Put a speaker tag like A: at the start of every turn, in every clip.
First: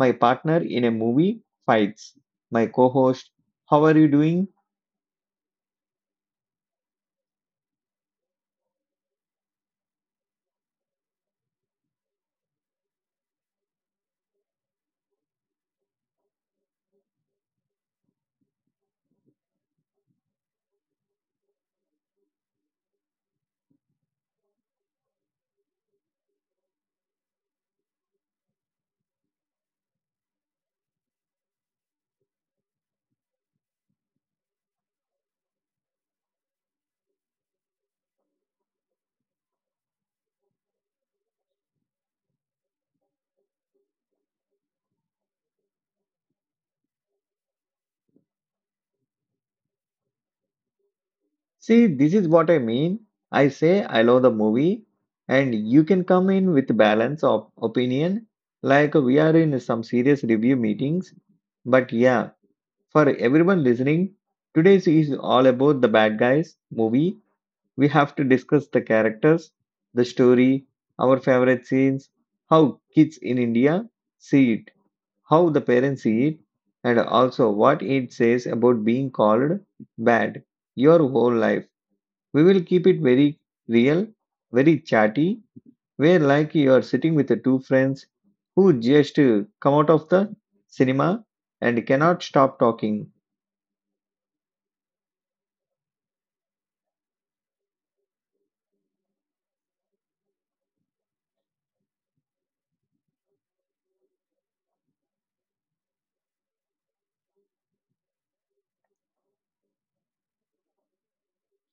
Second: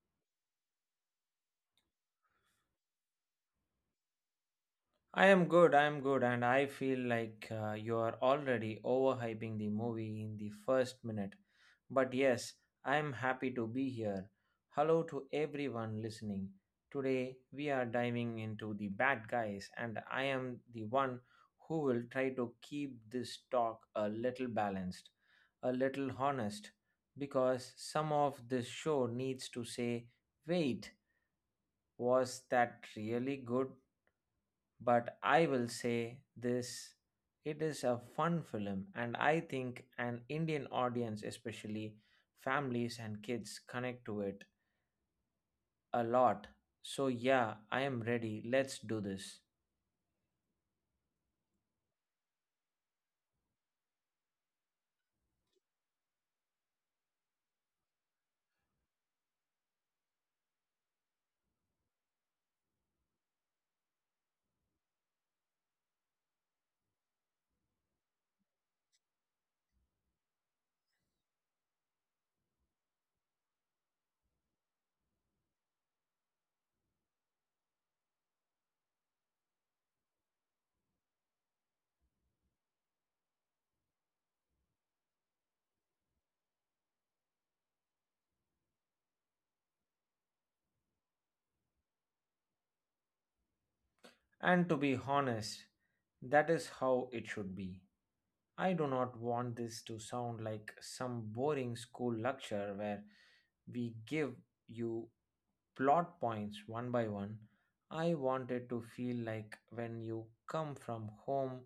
A: my partner in a movie, Fights, my co host. How are you doing?
B: I am good, and I feel like you are already overhyping the movie in the first minute. But yes, I am happy to be here. Hello to everyone listening. Today we are diving into The Bad Guys, and I am the one who will try to keep this talk a little balanced, a little honest, because some of this show needs to say, wait, was that really good? But I will say this, it is a fun film, and I think an Indian audience, especially families and kids, connect to it a lot. So, yeah, I am ready. Let's do this.
A: See, this is what I mean. I say I love the movie, and you can come in with balance of opinion, like we are in some serious review meetings. But yeah, for everyone listening, today's is all about the bad guys movie. We have to discuss the characters, the story, our favorite scenes, how kids in India see it, how the parents see it, and also what it says about being called bad your whole life. We will keep it very real, very chatty, where like you are sitting with the two friends who just come out of the cinema and cannot stop talking.
B: And to be honest, that is how it should be. I do not want this to sound like some boring school lecture where we give you plot points one by one. I wanted to feel like when you come from home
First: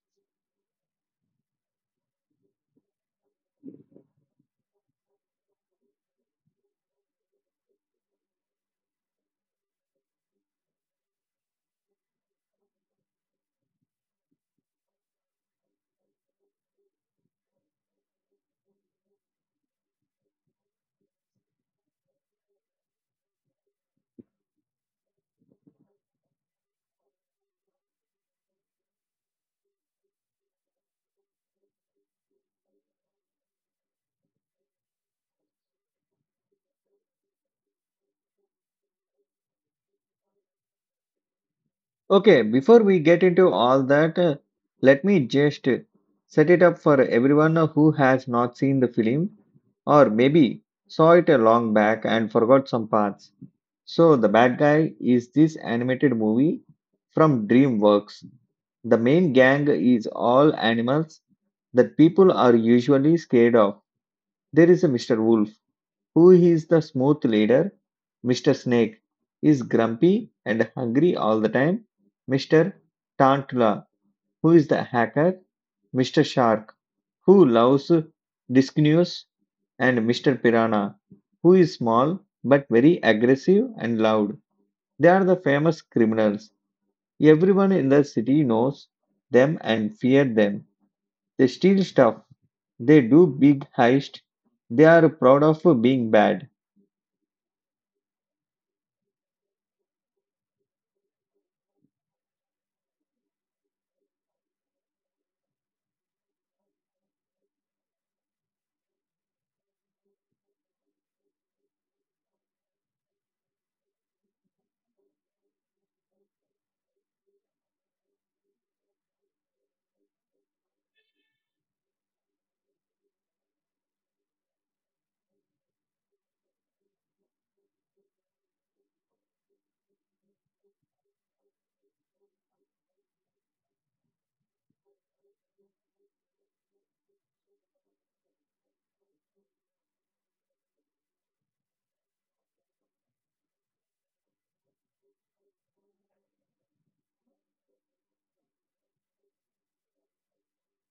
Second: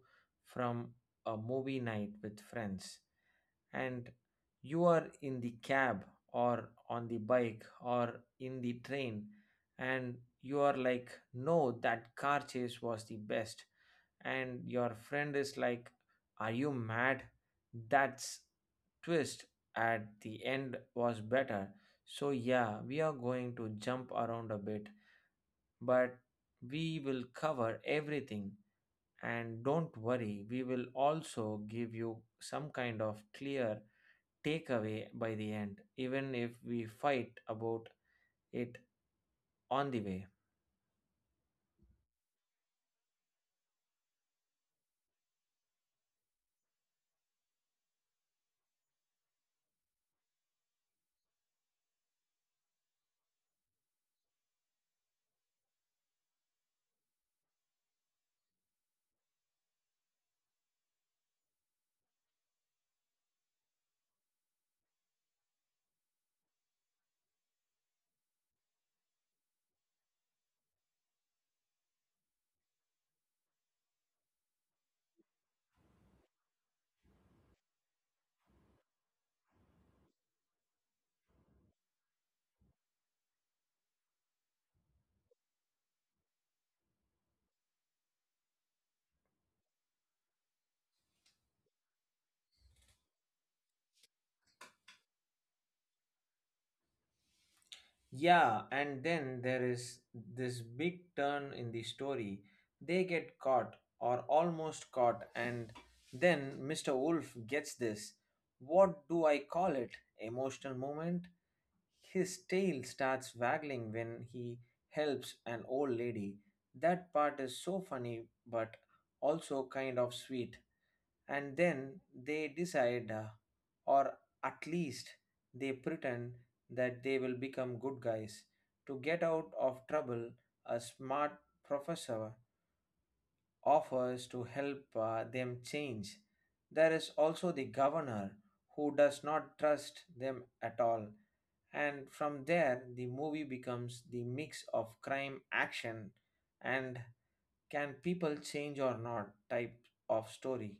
B: from a movie night with friends, and you are in the cab or on the bike or in the train, and you are like, no, that car chase was the best, and your friend is like, are you mad? That's twist at the end was better. So, yeah, we are going to jump around a bit, but we will cover everything. And don't worry, we will also give you some kind of clear takeaway by the end, even if we fight about it on the way.
A: Okay, before we get into all that, let me just set it up for everyone who has not seen the film or maybe saw it a long back and forgot some parts. So, The Bad Guy is this animated movie from DreamWorks. The main gang is all animals that people are usually scared of. There is a Mr. Wolf who is the smooth leader. Mr. Snake is grumpy and hungry all the time. Mr. Tantula, who is the hacker. Mr. Shark, who loves discontinuous. And Mr. Piranha, who is small but very aggressive and loud. They are the famous criminals. Everyone in the city knows them and fear them. They steal stuff. They do big heist. They are proud of being bad.
B: Yeah, and then there is this big turn in the story. They get caught, or almost caught, and then Mr. Wolf gets this. What do I call it? Emotional moment? His tail starts waggling when he helps an old lady. That part is so funny, but also kind of sweet. And then they decide, or at least they pretend, that they will become good guys to get out of trouble. A smart professor offers to help them change. There is also the governor who does not trust them at all, and from there the movie becomes the mix of crime action and can people change or not type of story.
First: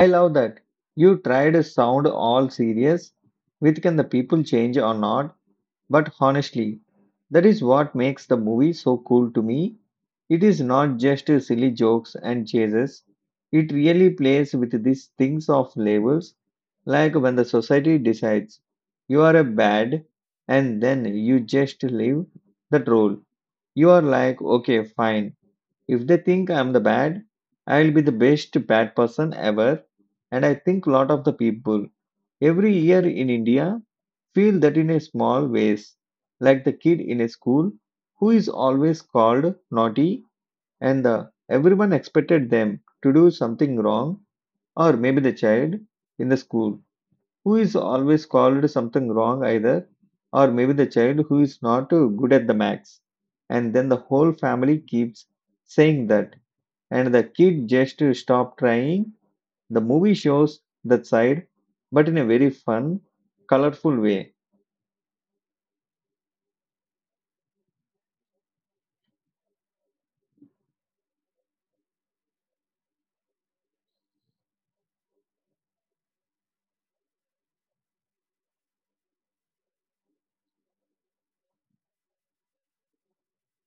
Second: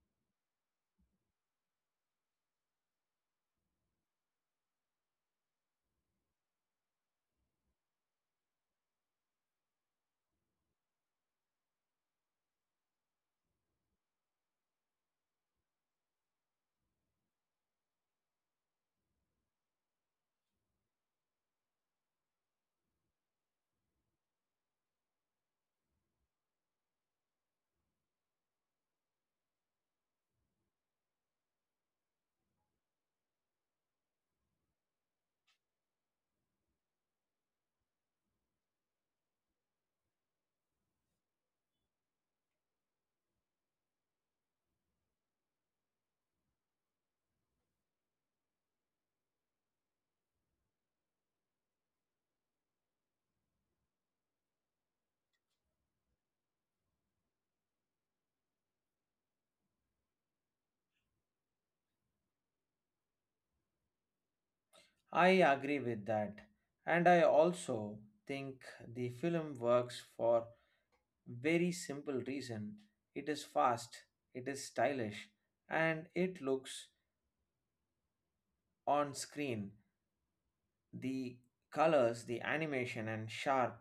A: I love that. You tried to sound all serious with can the people change or not, but honestly, that is what makes the movie so cool to me. It is not just silly jokes and chases. It really plays with these things of labels, like when the society decides you are a bad and then you just leave that role. You are like, okay, fine. If they think I'm the bad, I'll be the best bad person ever. And I think a lot of the people every year in India feel that in a small ways, like the kid in a school who is always called naughty and everyone expected them to do something wrong, or maybe the child in the school who is always called something wrong either, or maybe the child who is not good at the max. And then the whole family keeps saying that, and the kid just stop trying. The movie shows that side, but in a very fun, colorful way.
B: I agree with that. And I also think the film works for very simple reason. It is fast, it is stylish, and it looks on screen. The colors, the animation and sharp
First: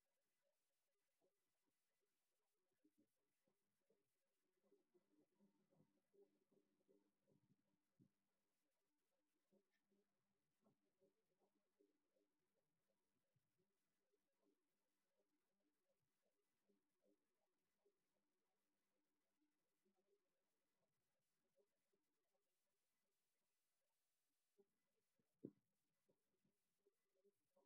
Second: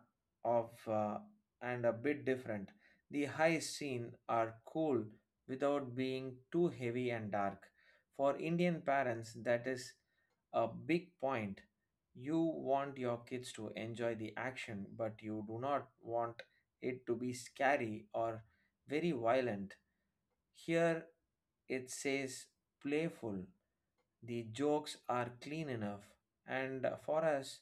B: of and a bit different, the high scene are cool without being too heavy and dark. For Indian parents, that is a big point. You want your kids to enjoy the action, but you do not want it to be scary or very violent. Here it says playful. The jokes are clean enough, and for us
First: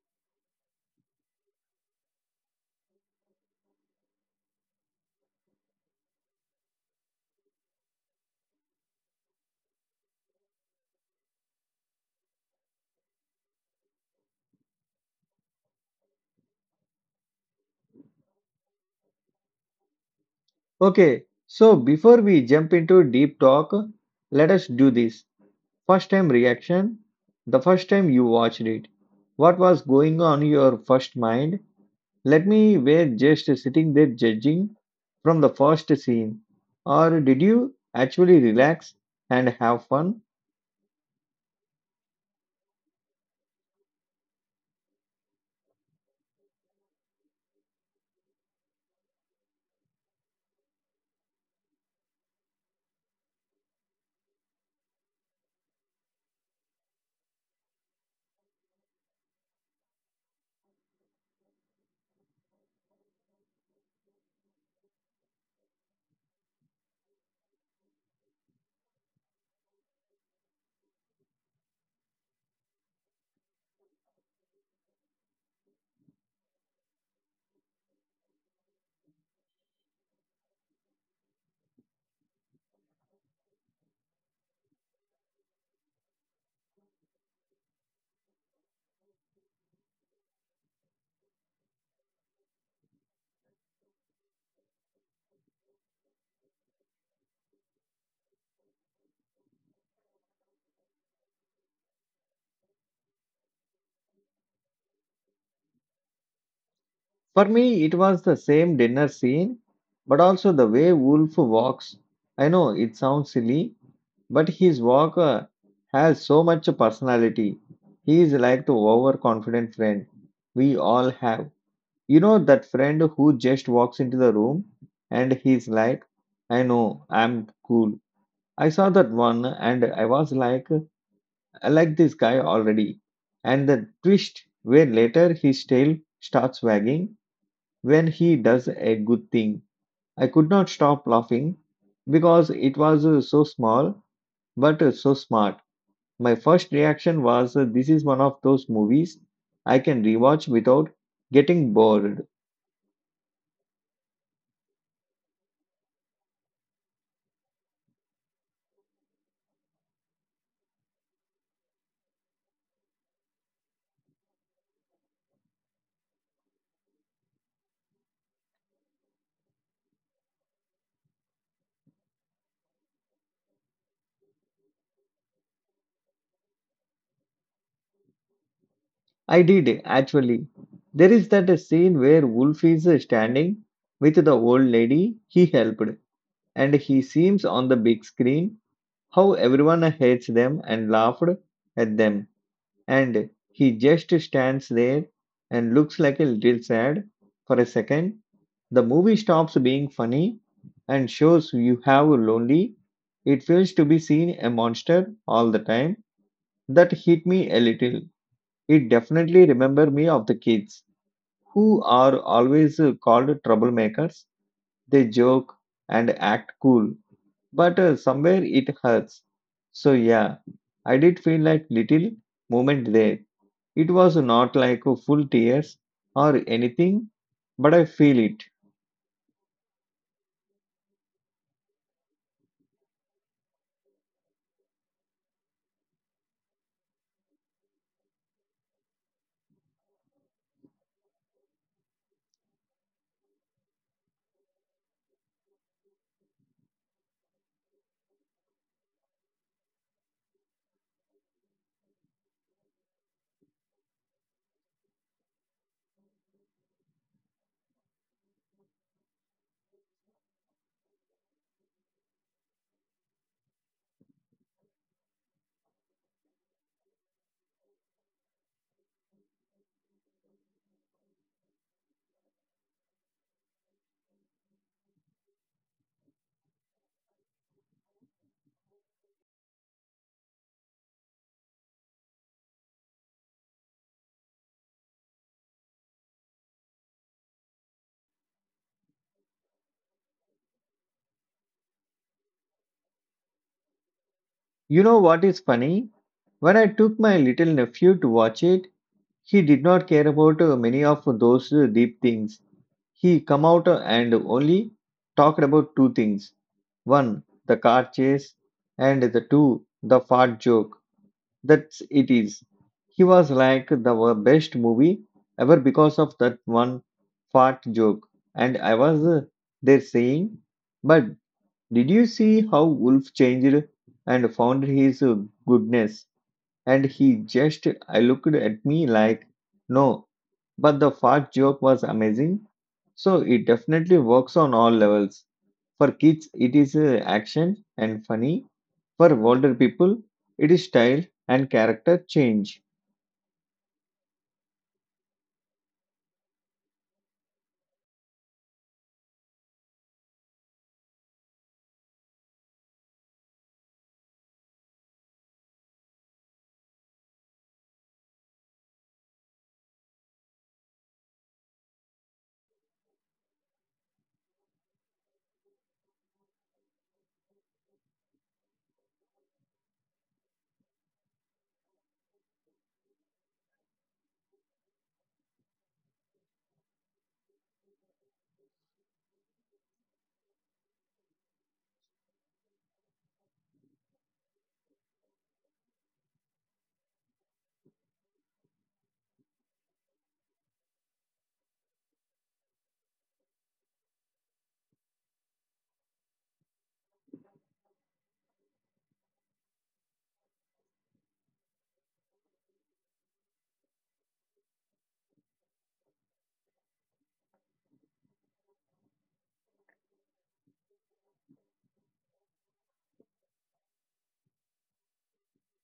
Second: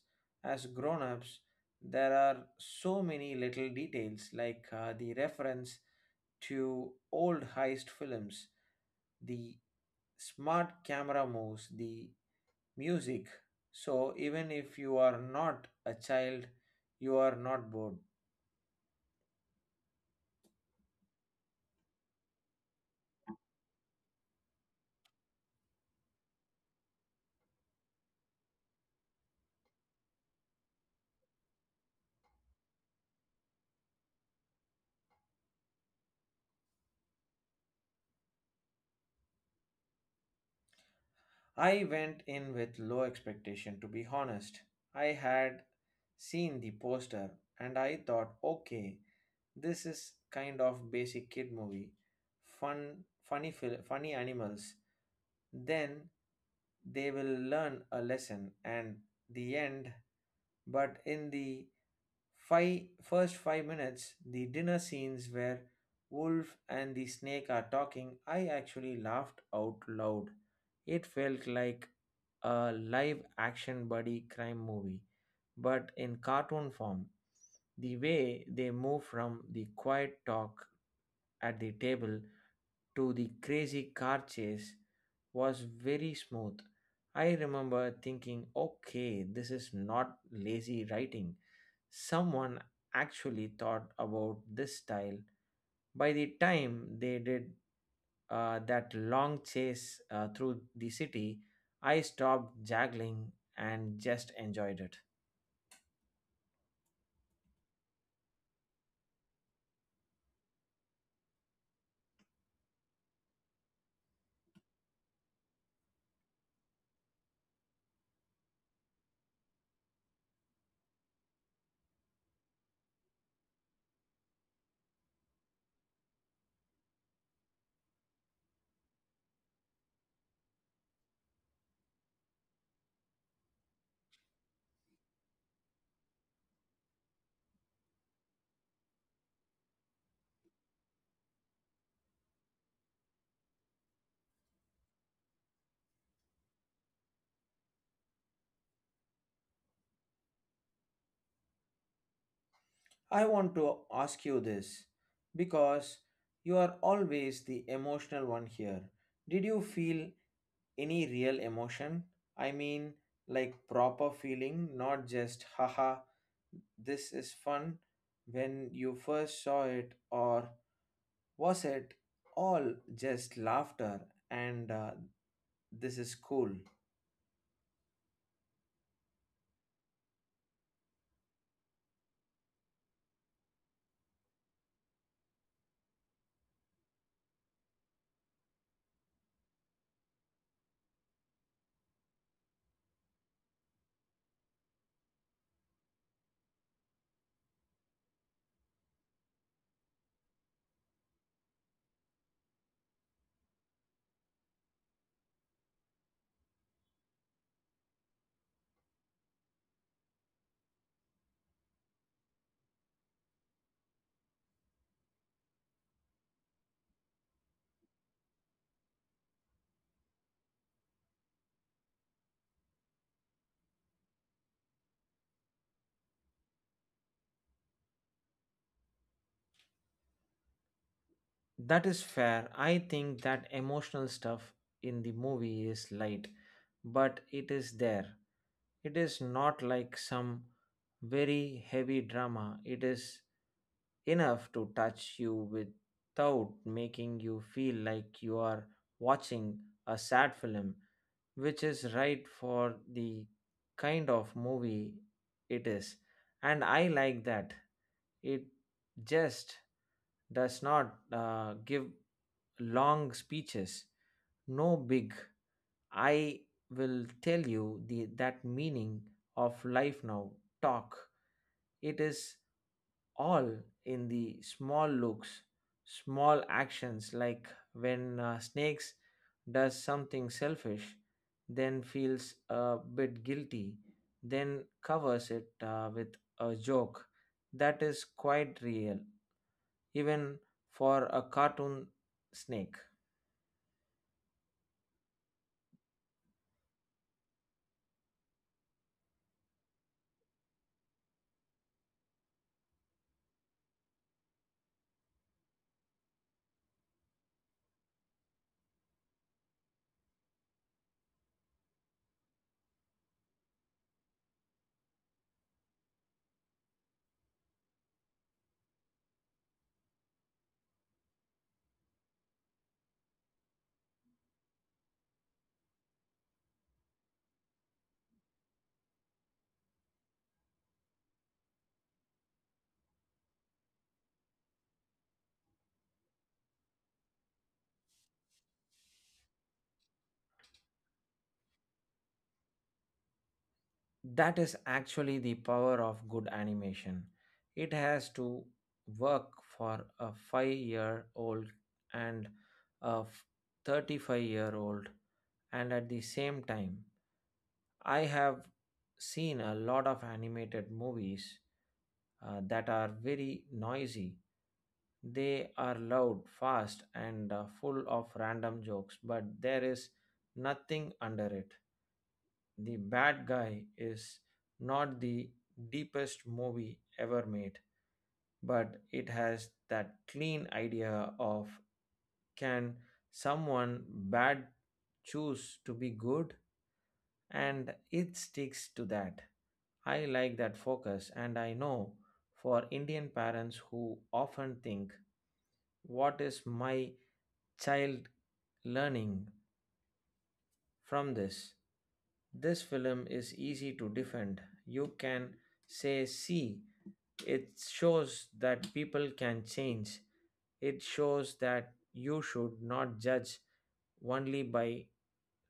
B: as grown ups, there are so many little details like the reference to old heist films, the smart camera moves, the music. So, even if you are not a child, you are not bored.
A: Okay, so before we jump into deep talk, let us do this. First time reaction, the first time you watched it. What was going on in your first mind? Let me were just sitting there judging from the first scene. Or did you actually relax and have fun?
B: I went in with low expectation, to be honest. I had seen the poster and I thought, okay, this is kind of basic kid movie, fun, funny, funny animals. Then they will learn a lesson, and the end. But in the first 5 minutes, the dinner scenes where Wolf and the snake are talking, I actually laughed out loud. It felt like a live action buddy crime movie, but in cartoon form. The way they move from the quiet talk at the table to the crazy car chase was very smooth. I remember thinking, okay, this is not lazy writing. Someone actually thought about this style. By the time they did that long chase through the city, I stopped juggling and just enjoyed it.
A: For me, it was the same dinner scene, but also the way Wolf walks. I know it sounds silly, but his walk has so much personality. He is like the overconfident friend we all have. You know, that friend who just walks into the room and he's like, I know, I'm cool. I saw that one and I was like, I like this guy already. And the twist where later his tail starts wagging when he does a good thing. I could not stop laughing because it was so small but so smart. My first reaction was this is one of those movies I can rewatch without getting bored.
B: I want to ask you this, because you are always the emotional one here. Did you feel any real emotion? I mean, like proper feeling, not just haha, this is fun, when you first saw it, or was it all just laughter and this is cool?
A: I did actually. There is that scene where Wolf is standing with the old lady he helped, and he seems on the big screen how everyone hates them and laughed at them and he just stands there and looks like a little sad for a second. The movie stops being funny and shows you how lonely it feels to be seen a monster all the time. That hit me a little. It definitely remember me of the kids who are always called troublemakers. They joke and act cool, but somewhere it hurts. So yeah, I did feel like little moment there. It was not like a full tears or anything, but I feel it.
B: That is fair. I think that emotional stuff in the movie is light, but it is there. It is not like some very heavy drama. It is enough to touch you without making you feel like you are watching a sad film, which is right for the kind of movie it is. And I like that. It just does not give long speeches, no big. I will tell you the, that meaning of life now talk. It is all in the small looks, small actions, like when snakes does something selfish, then feels a bit guilty, then covers it with a joke. That is quite real, even for a cartoon snake.
A: You know what is funny? When I took my little nephew to watch it, he did not care about many of those deep things. He come out and only talked about two things. One, the car chase and the two, the fart joke. That's it is. He was like the best movie ever because of that one fart joke. And I was there saying, but did you see how Wolf changed and found his goodness? And he just I looked at me like, no, but the fart joke was amazing. So it definitely works on all levels. For kids, it is action and funny. For older people, it is style and character change.
B: That is actually the power of good animation. It has to work for a 5 year old and a 35-year-old, and at the same time, I have seen a lot of animated movies that are very noisy. They are loud, fast, and full of random jokes, but there is nothing under it. The Bad Guy is not the deepest movie ever made, but it has that clean idea of can someone bad choose to be good? And it sticks to that. I like that focus, and I know for Indian parents who often think, what is my child learning from this? This film is easy to defend. You can say, see, it shows that people can change. It shows that you should not judge only by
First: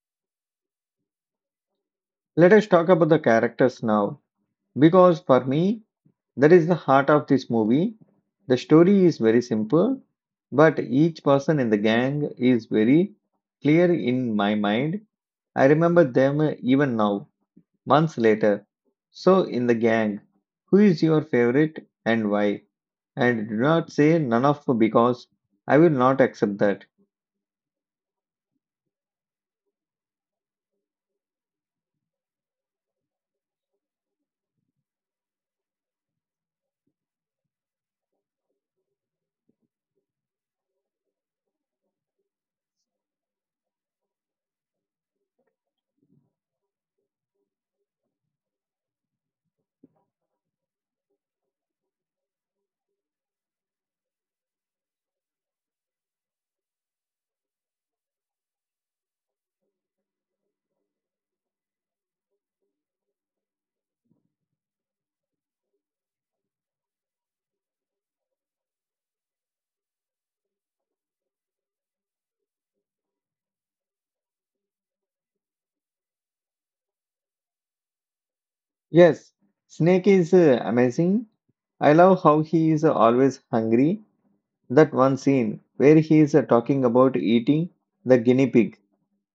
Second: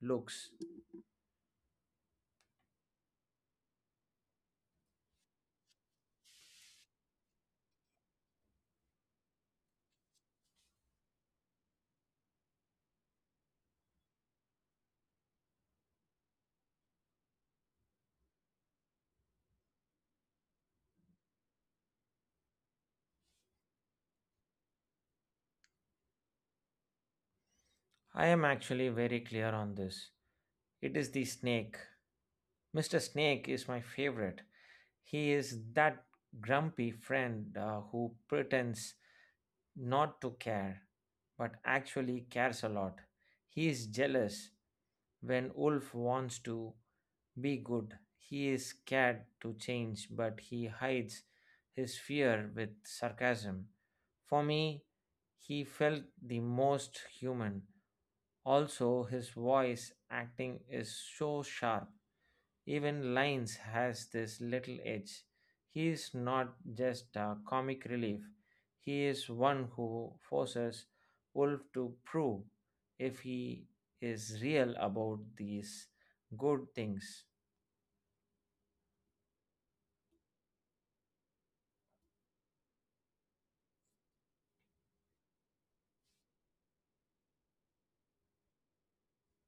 B: looks.
A: Let us talk about the characters now, because for me, that is the heart of this movie. The story is very simple, but each person in the gang is very clear in my mind. I remember them even now, months later. So, in the gang, who is your favorite and why? And do not say none of because I will not accept that.
B: I am actually very clear on this. It is the snake. Mr. Snake is my favorite. He is that grumpy friend who pretends not to care, but actually cares a lot. He is jealous when Wolf wants to be good. He is scared to change, but he hides his fear with sarcasm. For me, he felt the most human. Also, his voice acting is so sharp. Even lines has this little edge. He is not just a comic relief, he is one who forces Wolf to prove if he is real about these good things.
A: Yes, Snake is amazing. I love how he is always hungry. That one scene where he is talking about eating the guinea pig.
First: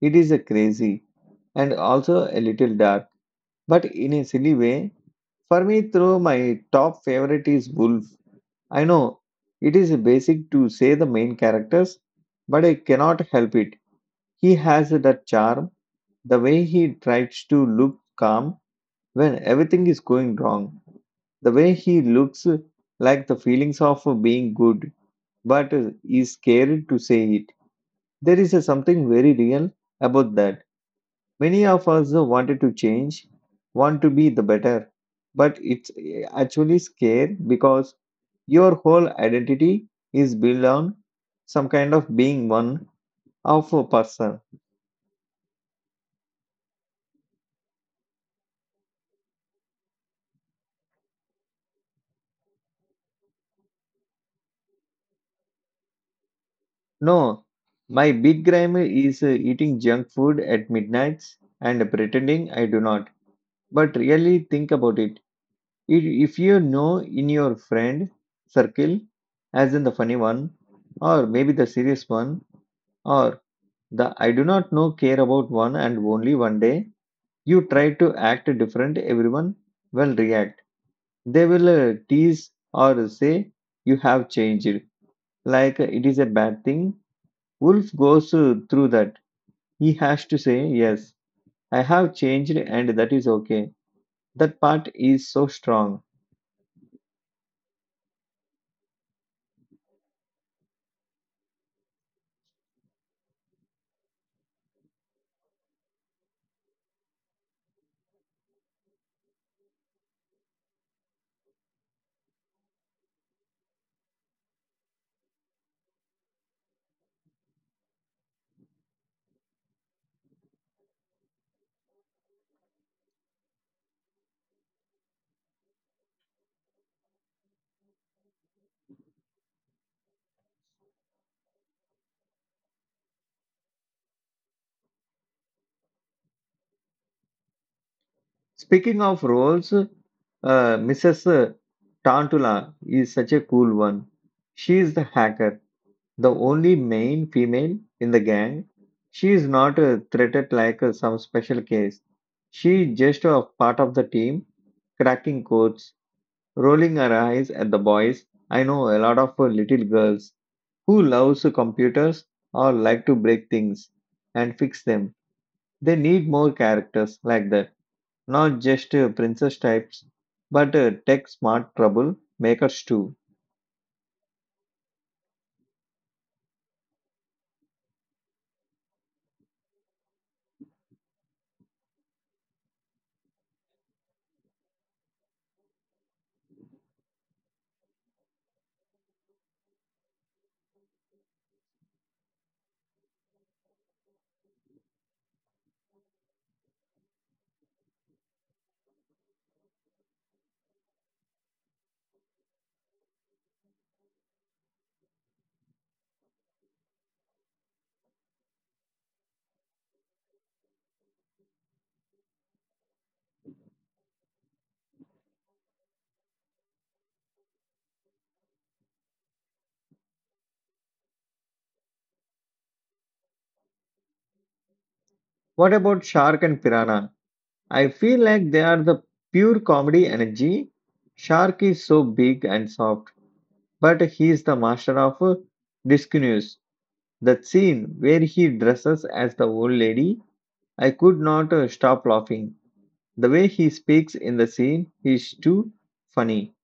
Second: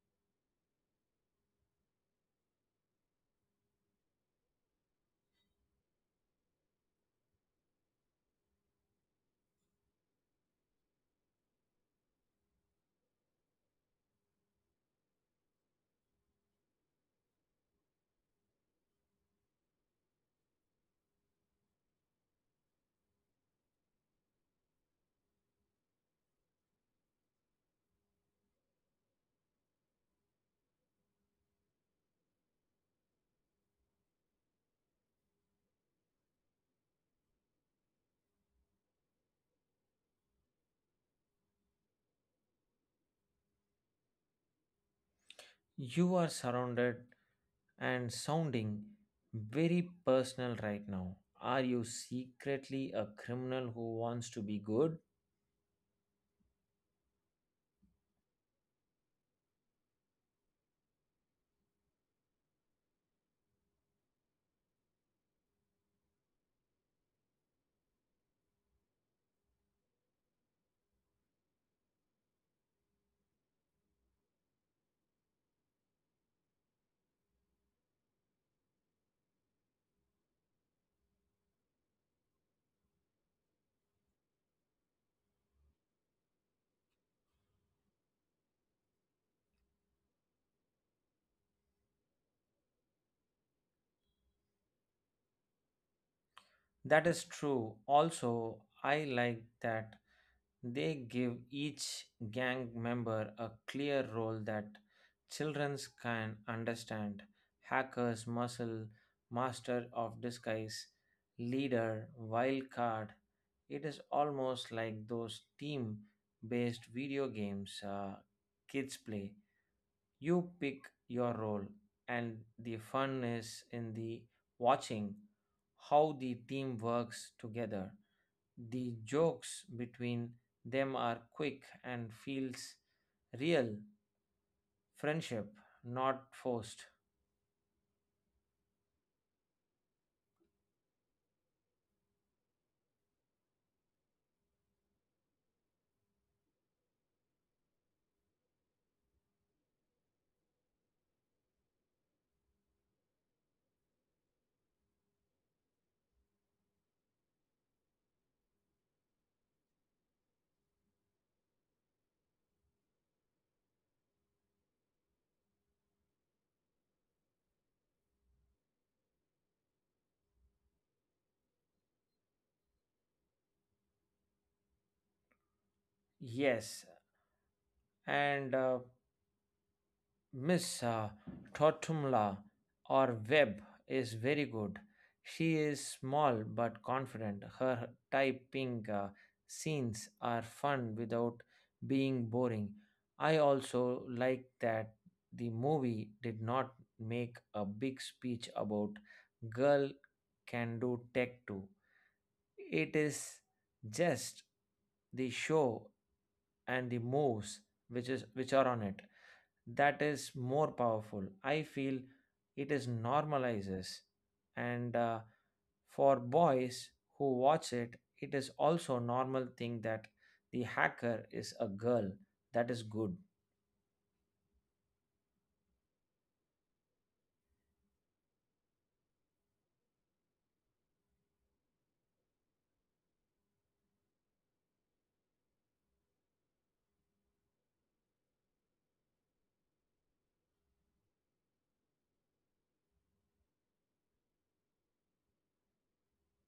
A: It is crazy and also a little dark, but in a silly way. For me, through my top favorite is Wolf. I know it is basic to say the main characters, but I cannot help it. He has that charm, the way he tries to look calm when everything is going wrong, the way he looks like the feelings of being good but is scared to say it. There is a something very real about that. Many of us wanted to change, want to be the better, but it's actually scary because your whole identity is built on some kind of being one of a person.
B: You are surrounded and sounding very personal right now. Are you secretly a criminal who wants to be good?
A: No, my big crime is eating junk food at midnights and pretending I do not. But really think about it. If you know in your friend circle, as in the funny one, or maybe the serious one, or the I do not know care about one and only one day, you try to act different, everyone will react. They will tease or say you have changed, like it is a bad thing. Wolf goes through that. He has to say, yes, I have changed, and that is okay. That part is so strong.
B: That is true. Also, I like that they give each gang member a clear role that children can understand: hackers, muscle, master of disguise, leader, wild card. It is almost like those team based video games kids play. You pick your role, and the fun is in the watching how the team works together. The jokes between them are quick and feels real friendship, not forced.
A: Speaking of roles, Mrs. Tantula is such a cool one. She is the hacker, the only main female in the gang. She is not treated like some special case. She is just a part of the team, cracking codes, rolling her eyes at the boys. I know a lot of little girls who loves computers or like to break things and fix them. They need more characters like that, not just princess types, but tech smart trouble makers too.
B: Yes, and Miss Totumla or Webb is very good. She is small but confident. Her typing scenes are fun without being boring. I also like that the movie did not make a big speech about girl can do tech too. It is just the show and the moves which is which are on it. That is more powerful, I feel. It is normalizes, and for boys who watch it, it is also normal thing that the hacker is a girl. That is good.
A: What about Shark and Piranha? I feel like they are the pure comedy energy. Shark is so big and soft, but he is the master of discontinues. That scene where he dresses as the old lady, I could not stop laughing. The way he speaks in the scene is too funny.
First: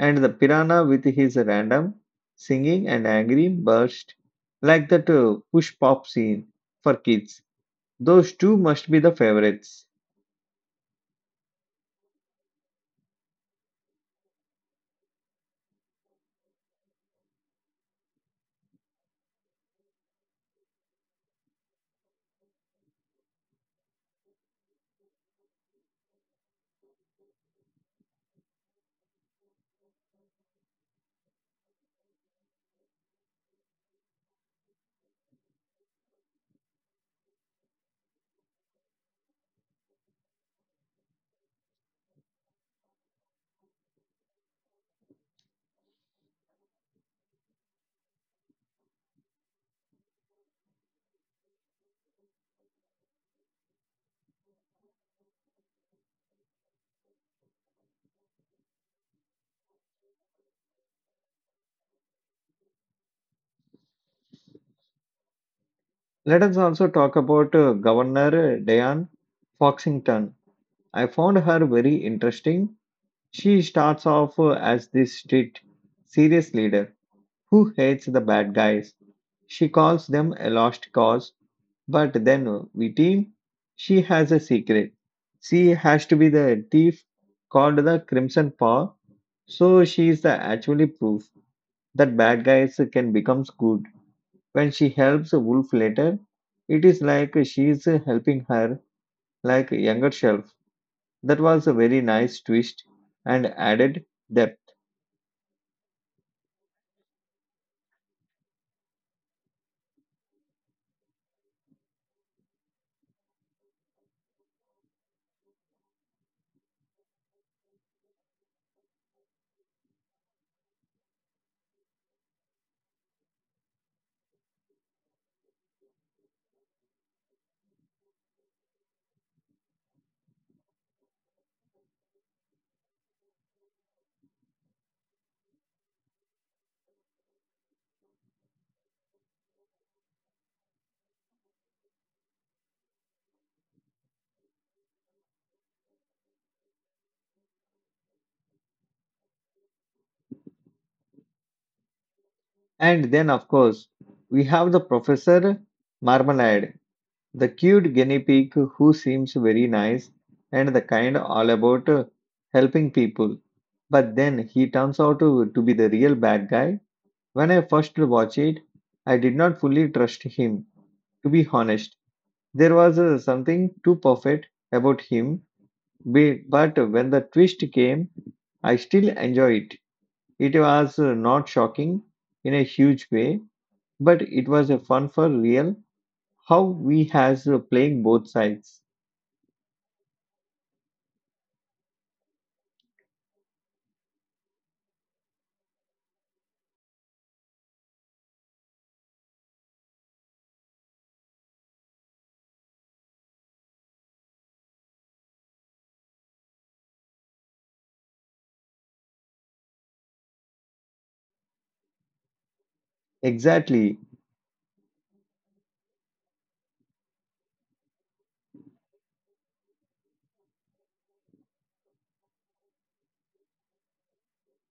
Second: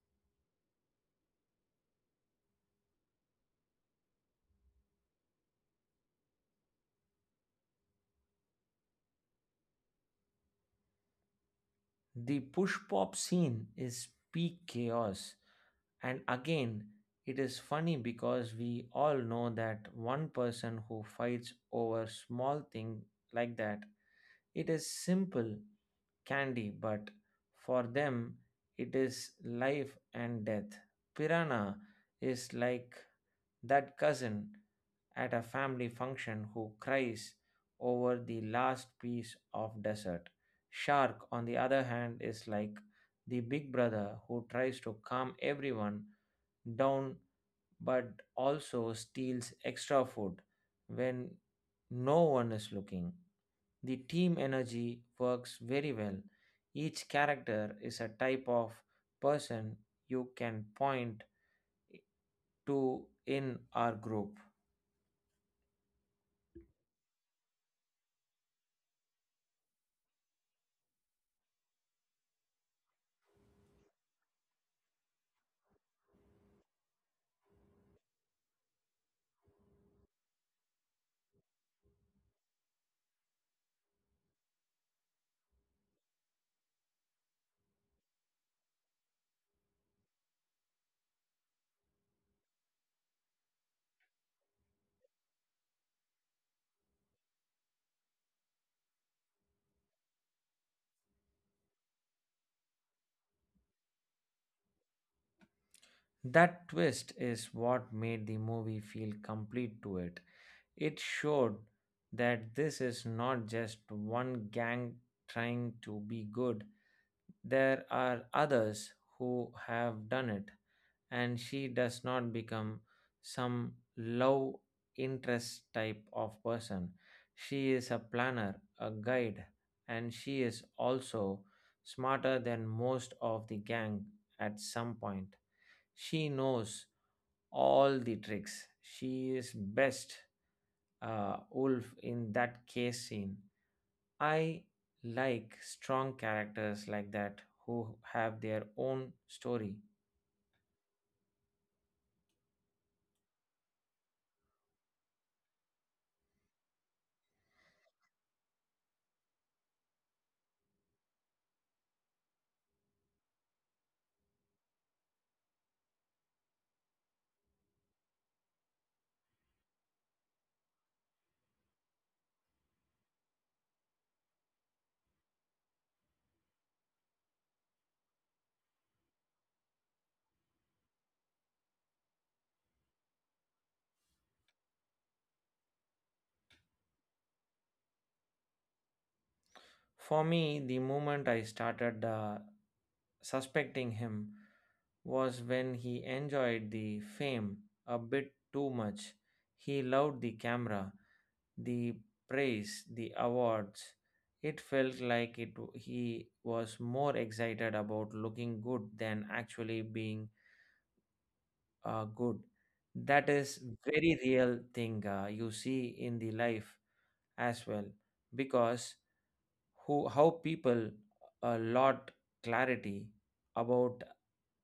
A: And the piranha with his random singing and angry burst, like that push pop scene for kids. Those two must be the favorites.
B: The push pop scene is peak chaos, and again, it is funny because we all know that one person who fights over small thing like that. It is simple candy, but for them it is life and death. Piranha is like that cousin at a family function who cries over the last piece of dessert. Shark, on the other hand, is like the big brother who tries to calm everyone down but also steals extra food when no one is looking. The team energy works very well. Each character is a type of person you can point to in our group.
A: Let us also talk about Governor Diane Foxington. I found her very interesting. She starts off as this strict, serious leader who hates the bad guys. She calls them a lost cause. But then Vitine, she has a secret. She has to be the thief called the Crimson Paw. So she is the actually proof that bad guys can become good. When she helps Wolf later, it is like she is helping her like younger self. That was a very nice twist and added depth.
B: That twist is what made the movie feel complete to it. It showed that this is not just one gang trying to be good, there are others who have done it, and she does not become some low interest type of person. She is a planner, a guide, and she is also smarter than most of the gang at some point. She knows all the tricks. She is best wolf in that case scene. I like strong characters like that who have their own story.
A: And then of course we have the Professor Marmalade, the cute guinea pig who seems very nice and the kind all about helping people. But then he turns out to be the real bad guy. When I first watched it, I did not fully trust him. To be honest, there was something too perfect about him. But when the twist came, I still enjoyed it. It was not shocking in a huge way, but it was a fun for real how we has playing both sides.
B: For me, the moment I started suspecting him was when he enjoyed the fame a bit too much. He loved the camera, the praise, the awards. It felt like it he was more excited about looking good than actually being good. That is
A: Exactly.
B: very real thing you see in the life as well, because who how people a lot clarity about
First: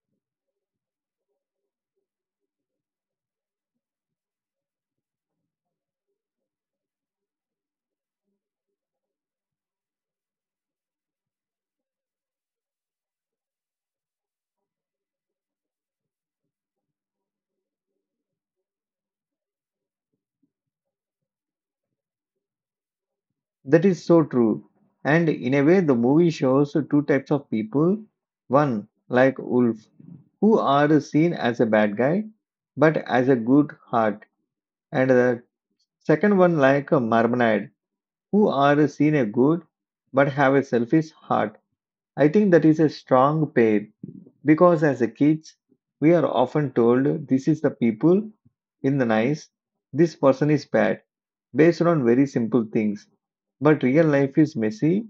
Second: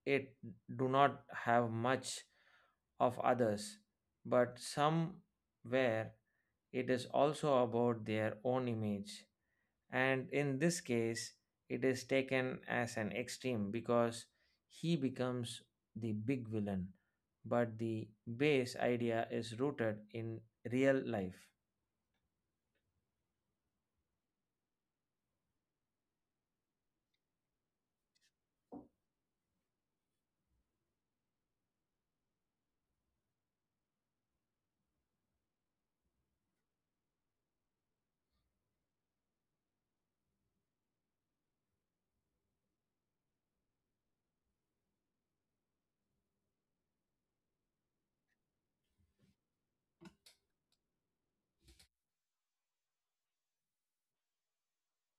B: it do not have much of others, but somewhere it is also about their own image, and in this case it is taken as an extreme because he becomes the big villain, but the base idea is rooted in real life.
A: That is so true. And in a way, the movie shows two types of people. One, like Wolf, who are seen as a bad guy, but as a good heart. And the second one, like Marmonade, who are seen a good, but have a selfish heart. I think that is a strong pair because as a kids, we are often told this is the people in the nice, this person is bad based on very simple things. But real life is messy.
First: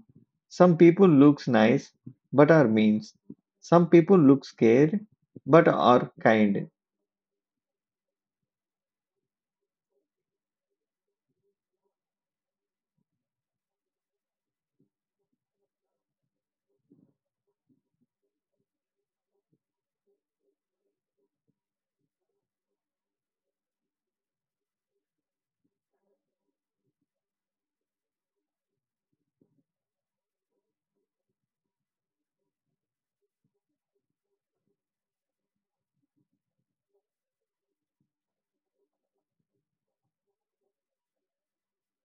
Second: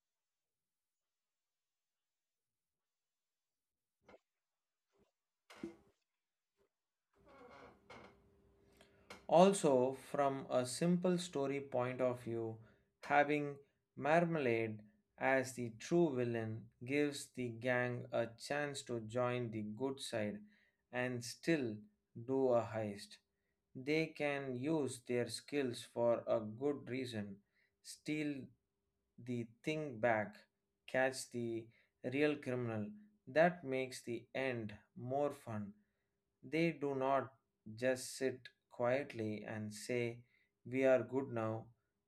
A: Some people looks nice but are mean. Some people look scared but are kind.
B: Also, from a simple story point of view, having Marmalade as the true villain gives the gang a chance to join the good side and still do a heist. They can use their skills for a good reason, steal the thing back, catch the real criminal. That makes the end more fun. They do not just sit quietly and say, "We are good now."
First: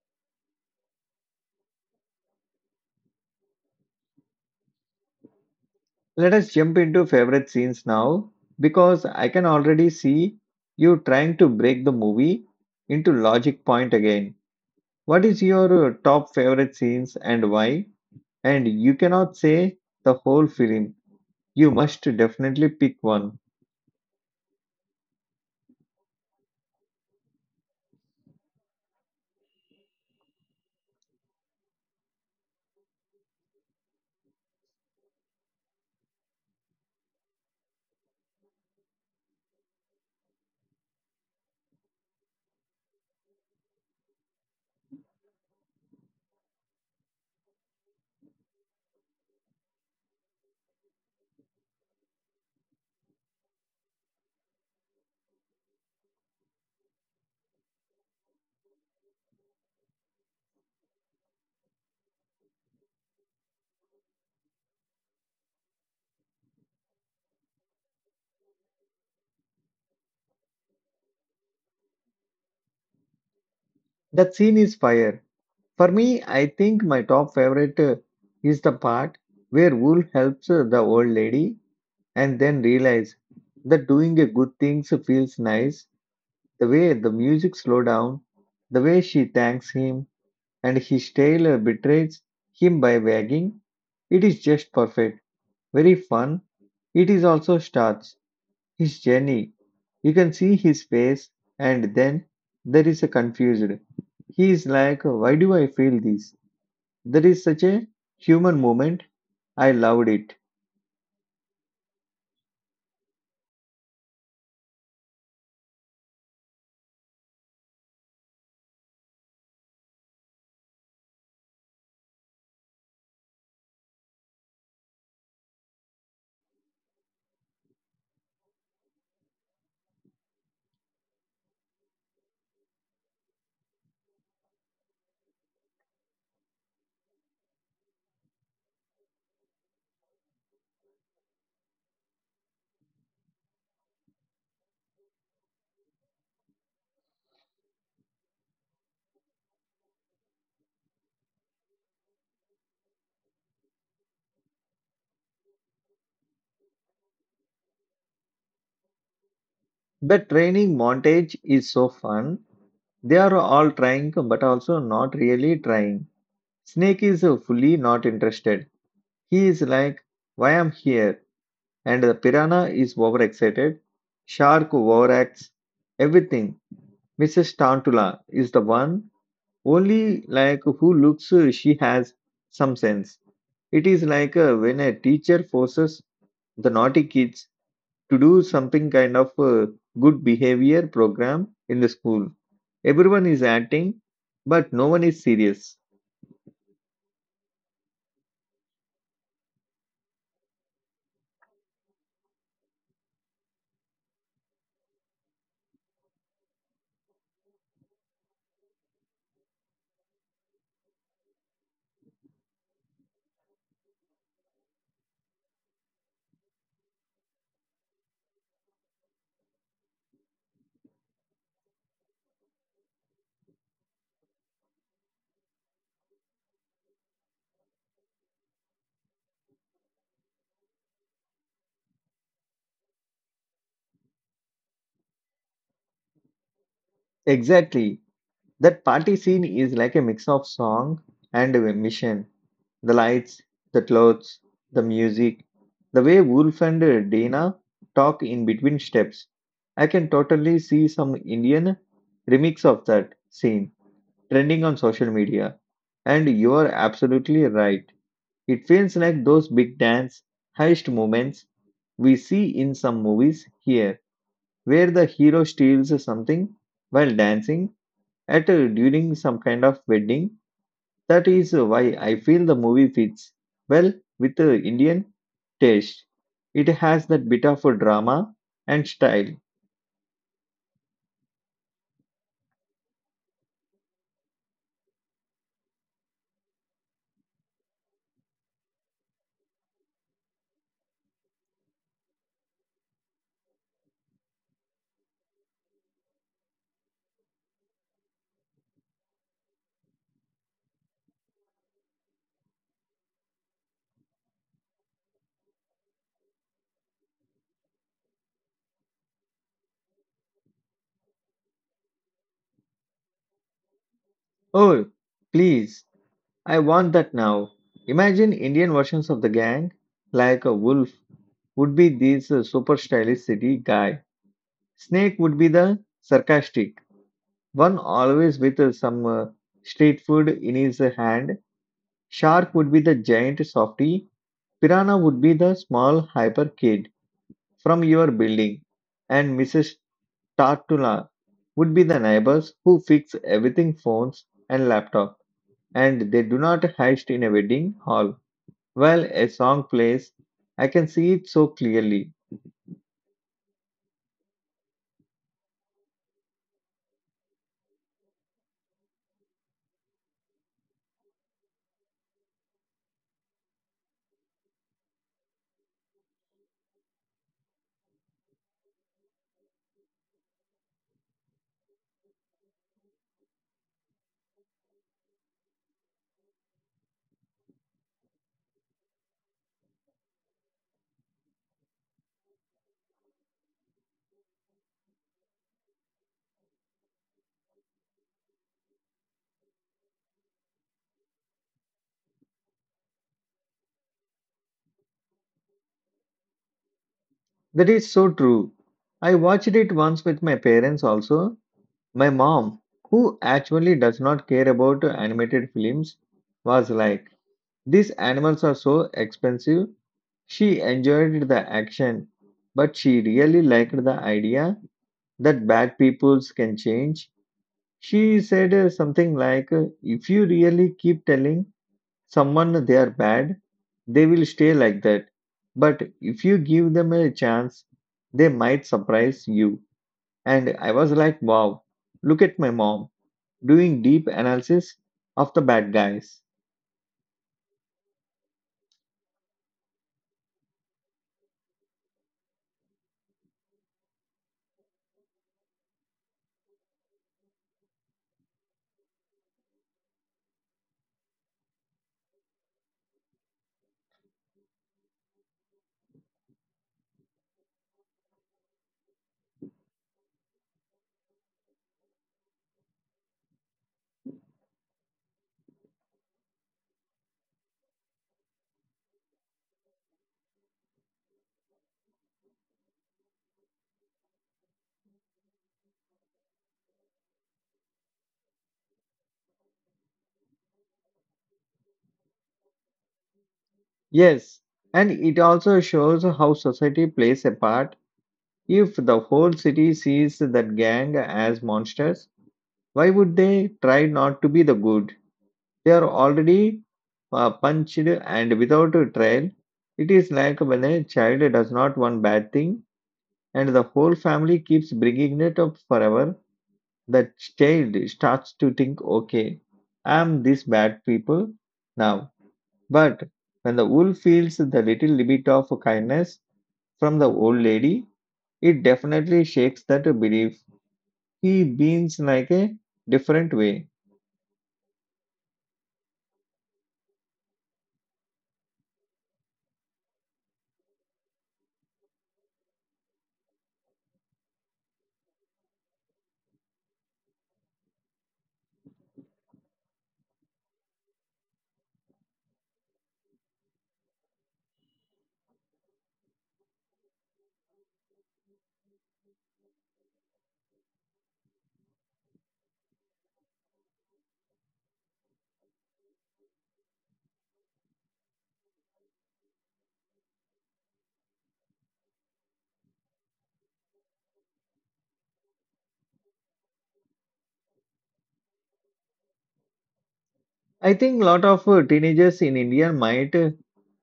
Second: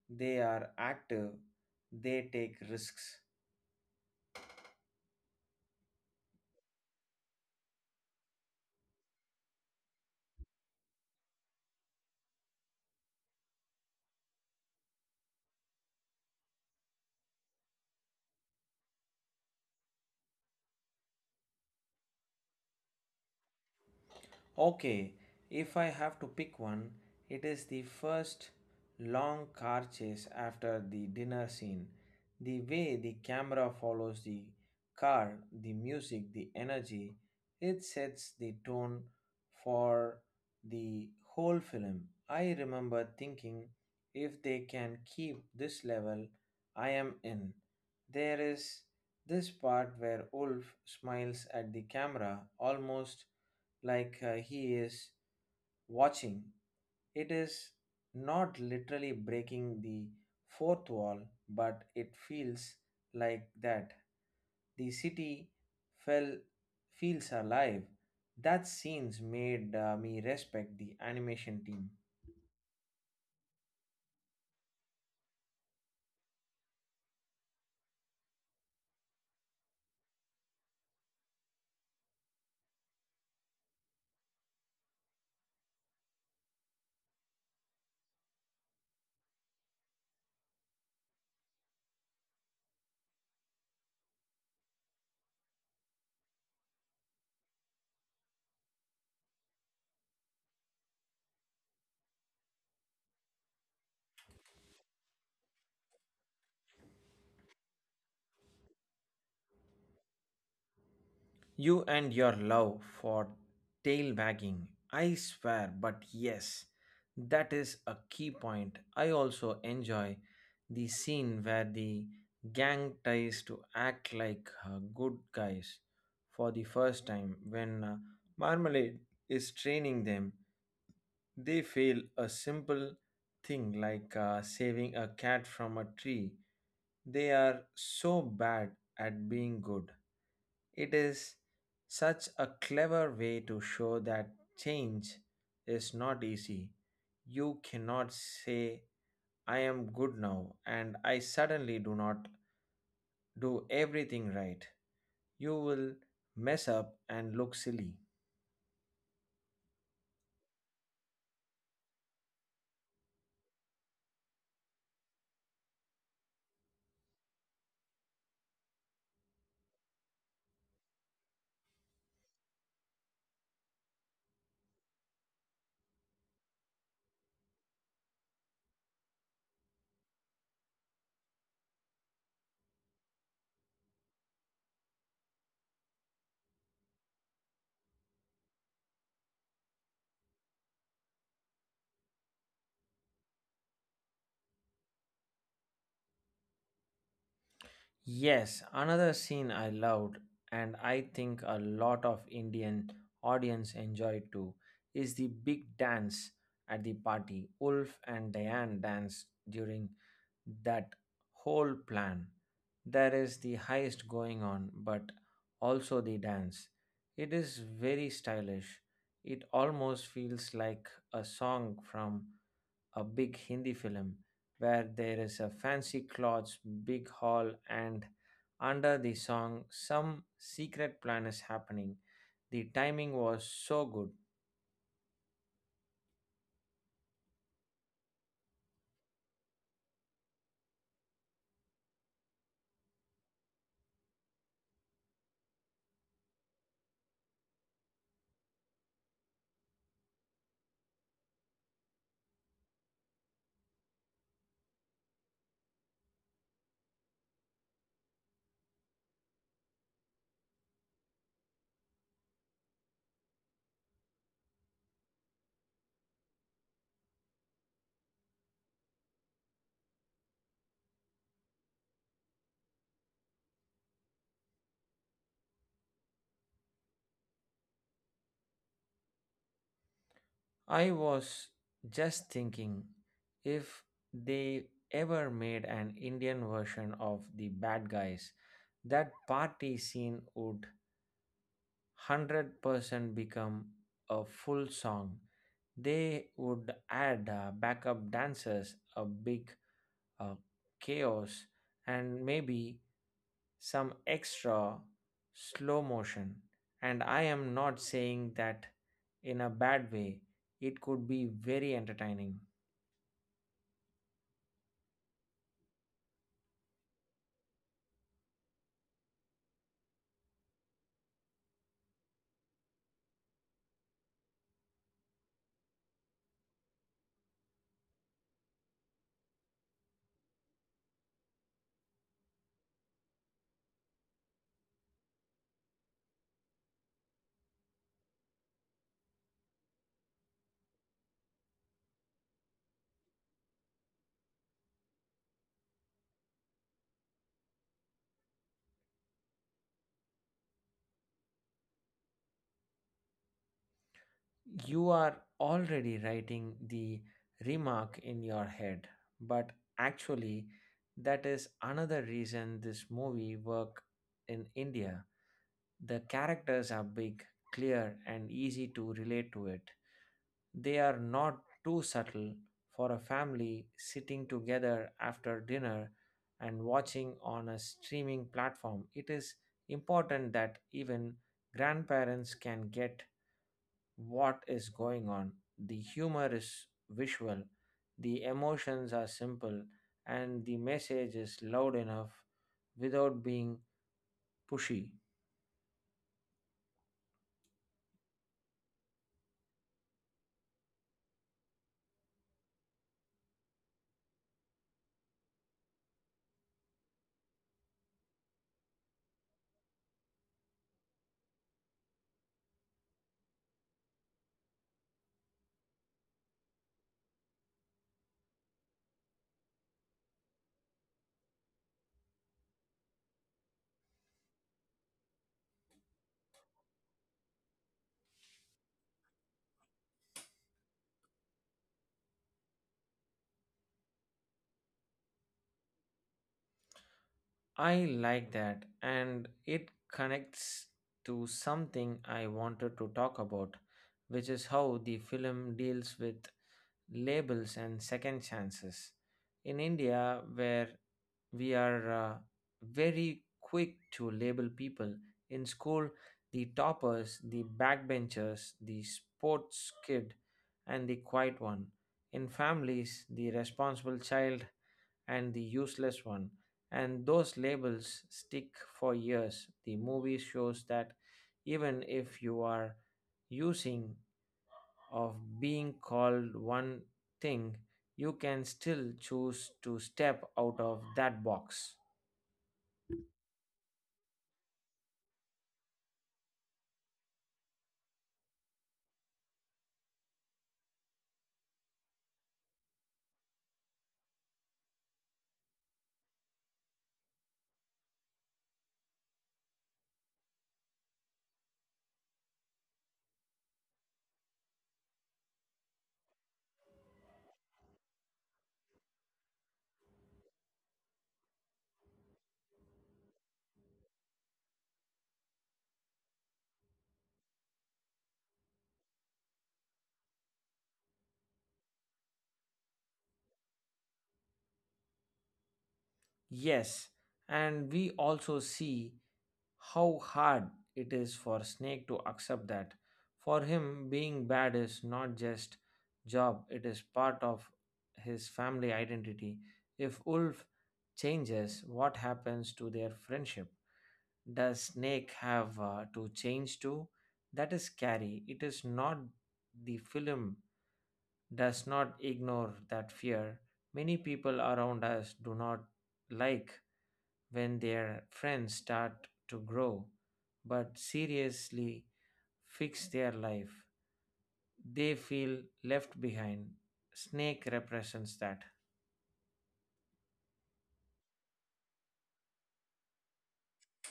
B: They are active, they take risks.
A: Let us jump into favorite scenes now because I can already see you trying to break the movie into logic point again. What is your top favorite scenes and why? And you cannot say the whole film. You must definitely pick one.
B: Okay, if I have to pick one, it is the first long car chase after the dinner scene. The way the camera follows the car, the music, the energy, it sets the tone for the whole film. I remember thinking if they can keep this level, I am in. There is this part where Ulf smiles at the camera almost like he is watching. It is not literally breaking the fourth wall, but it feels like that. The city fell, feels alive. That scenes made me respect the animation team.
A: That scene is fire. For me, I think my top favorite is the part where Wool helps the old lady and then realize that doing a good things feels nice. The way the music slow down, the way she thanks him and his tail betrays him by wagging, it is just perfect. Very fun. It is also starts his journey. You can see his face and then there is a confused. He is like, why do I feel this? There is such a human moment. I loved it.
B: You and your love for tailbagging, I swear, but yes, that is a key point. I also enjoy the scene where the gang tries to act like good guys for the first time when Marmalade is training them. They fail a simple thing like saving a cat from a tree. They are so bad at being good. It is such a clever way to show that change is not easy. You cannot say, "I am good now," and I suddenly do not do everything right. You will mess up and look silly.
A: The training montage is so fun. They are all trying, but also not really trying. Snake is fully not interested. He is like, why am here? And the piranha is overexcited. Shark overacts. Everything. Mrs. Tantula is the one only like who looks she has some sense. It is like when a teacher forces the naughty kids to do something kind of a good behavior program in the school. Everyone is acting, but no one is serious.
B: Yes, another scene I loved, and I think a lot of Indian audience enjoyed too, is the big dance at the party. Ulf and Diane dance during that whole plan. There is the heist going on, but also the dance. It is very stylish. It almost feels like a song from a big Hindi film where there is a fancy clothes, big hall, and under the song, some secret plan is happening. The timing was so good.
A: Exactly. That party scene is like a mix of song and a mission. The lights, the clothes, the music, the way Wolf and Dana talk in between steps. I can totally see some Indian remix of that scene trending on social media. And you are absolutely right. It feels like those big dance heist moments we see in some movies here, where the hero steals something while dancing during some kind of wedding. That is why I feel the movie fits well with the Indian taste. It has that bit of a drama and style.
B: I was just thinking if they ever made an Indian version of the bad guys, that party scene would 100% become a full song. They would add backup dancers, a big uh, chaos, and maybe some extra slow motion. And I am not saying that in a bad way, it could be very entertaining.
A: Oh, please, I want that now. Imagine Indian versions of the gang, like a wolf, would be this super stylish city guy. Snake would be the sarcastic one, always with some street food in his hand. Shark would be the giant softy. Piranha would be the small hyper kid from your building. And Mrs. Tartula would be the neighbors who fix everything phones and laptop. And they do not heist in a wedding hall. While a song plays, I can see it so clearly.
B: You are already writing the remark in your head, but actually, that is another reason this movie work in India. The characters are big, clear, and easy to relate to it. They are not too subtle for a family sitting together after dinner and watching on a streaming platform. It is important that even grandparents can get what is going on. The humor is visual, the emotions are simple, and the message is loud enough without being pushy.
A: That is so true. I watched it once with my parents also. My mom, who actually does not care about animated films, was like, these animals are so expensive. She enjoyed the action, but she really liked the idea that bad peoples can change. She said something like, if you really keep telling someone they are bad, they will stay like that. But if you give them a chance, they might surprise you. And I was like, wow, look at my mom doing deep analysis of the bad guys.
B: I like that, and it connects to something I wanted to talk about, which is how the film deals with labels and second chances. In India, where we are very quick to label people: in school, the toppers, the backbenchers, the sports kid, and the quiet one; in families, the responsible child and the useless one. And those labels stick for years. The movie shows that even if you are using of being called one thing, you can still choose to step out of that box.
A: Yes, and it also shows how society plays a part. If the whole city sees that gang as monsters, why would they try not to be the good? They are already punched and without a trail. It is like when a child does not want bad thing and the whole family keeps bringing it up forever. The child starts to think, okay, I am this bad people now. But when the wolf feels the little bit of kindness from the old lady, it definitely shakes that belief. He beans like a different way.
B: Yes, and we also see how hard it is for Snake to accept that. For him, being bad is not just job, it is part of his family identity. If Ulf changes, what happens to their friendship? Does Snake have to change too? That is scary. It is not the film does not ignore that fear. Many people around us do not like when their friends start to grow but seriously fix their life. They feel left behind. Snake represents that.
A: I think lot of teenagers in India might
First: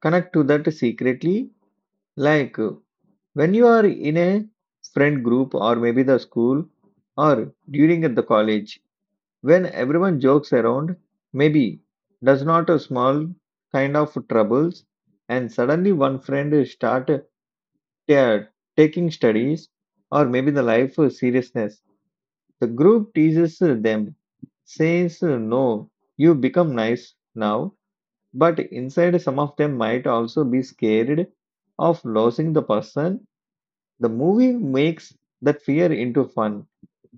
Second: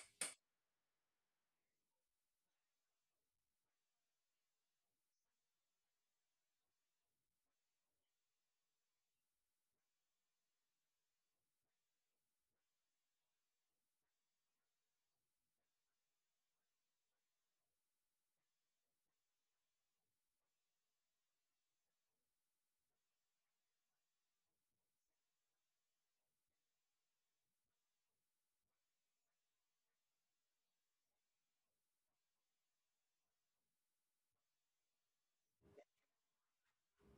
A: connect to that secretly. Like when you are in a friend group or maybe the school or during at the college, when everyone jokes around, maybe does not a small kind of troubles, and suddenly one friend start, yeah, taking studies or maybe the life seriousness. The group teases them, says, no, you become nice now. But inside, some of them might also be scared of losing the person. The movie makes that fear into fun,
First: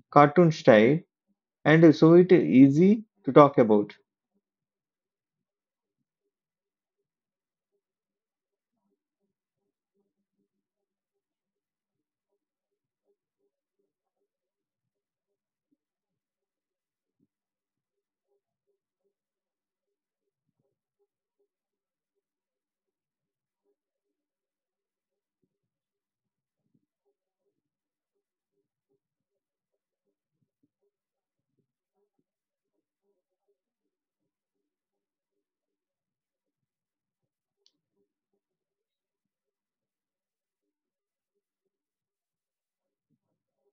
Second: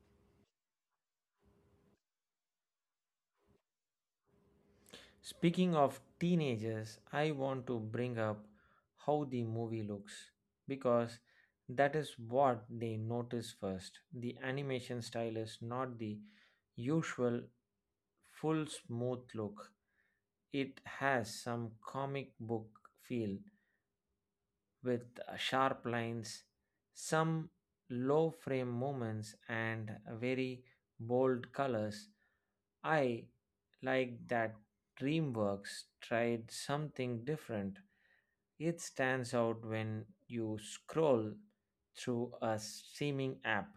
A: cartoon style, and so it is easy to talk about.
B: Speaking of teenagers, I want to bring up how the movie looks because that is what they notice first. The animation style is not the usual full smooth look, it has some comic book feel with sharp lines, some low frame moments, and very bold colors. I like that DreamWorks tried something different. It stands out when you scroll through a streaming app.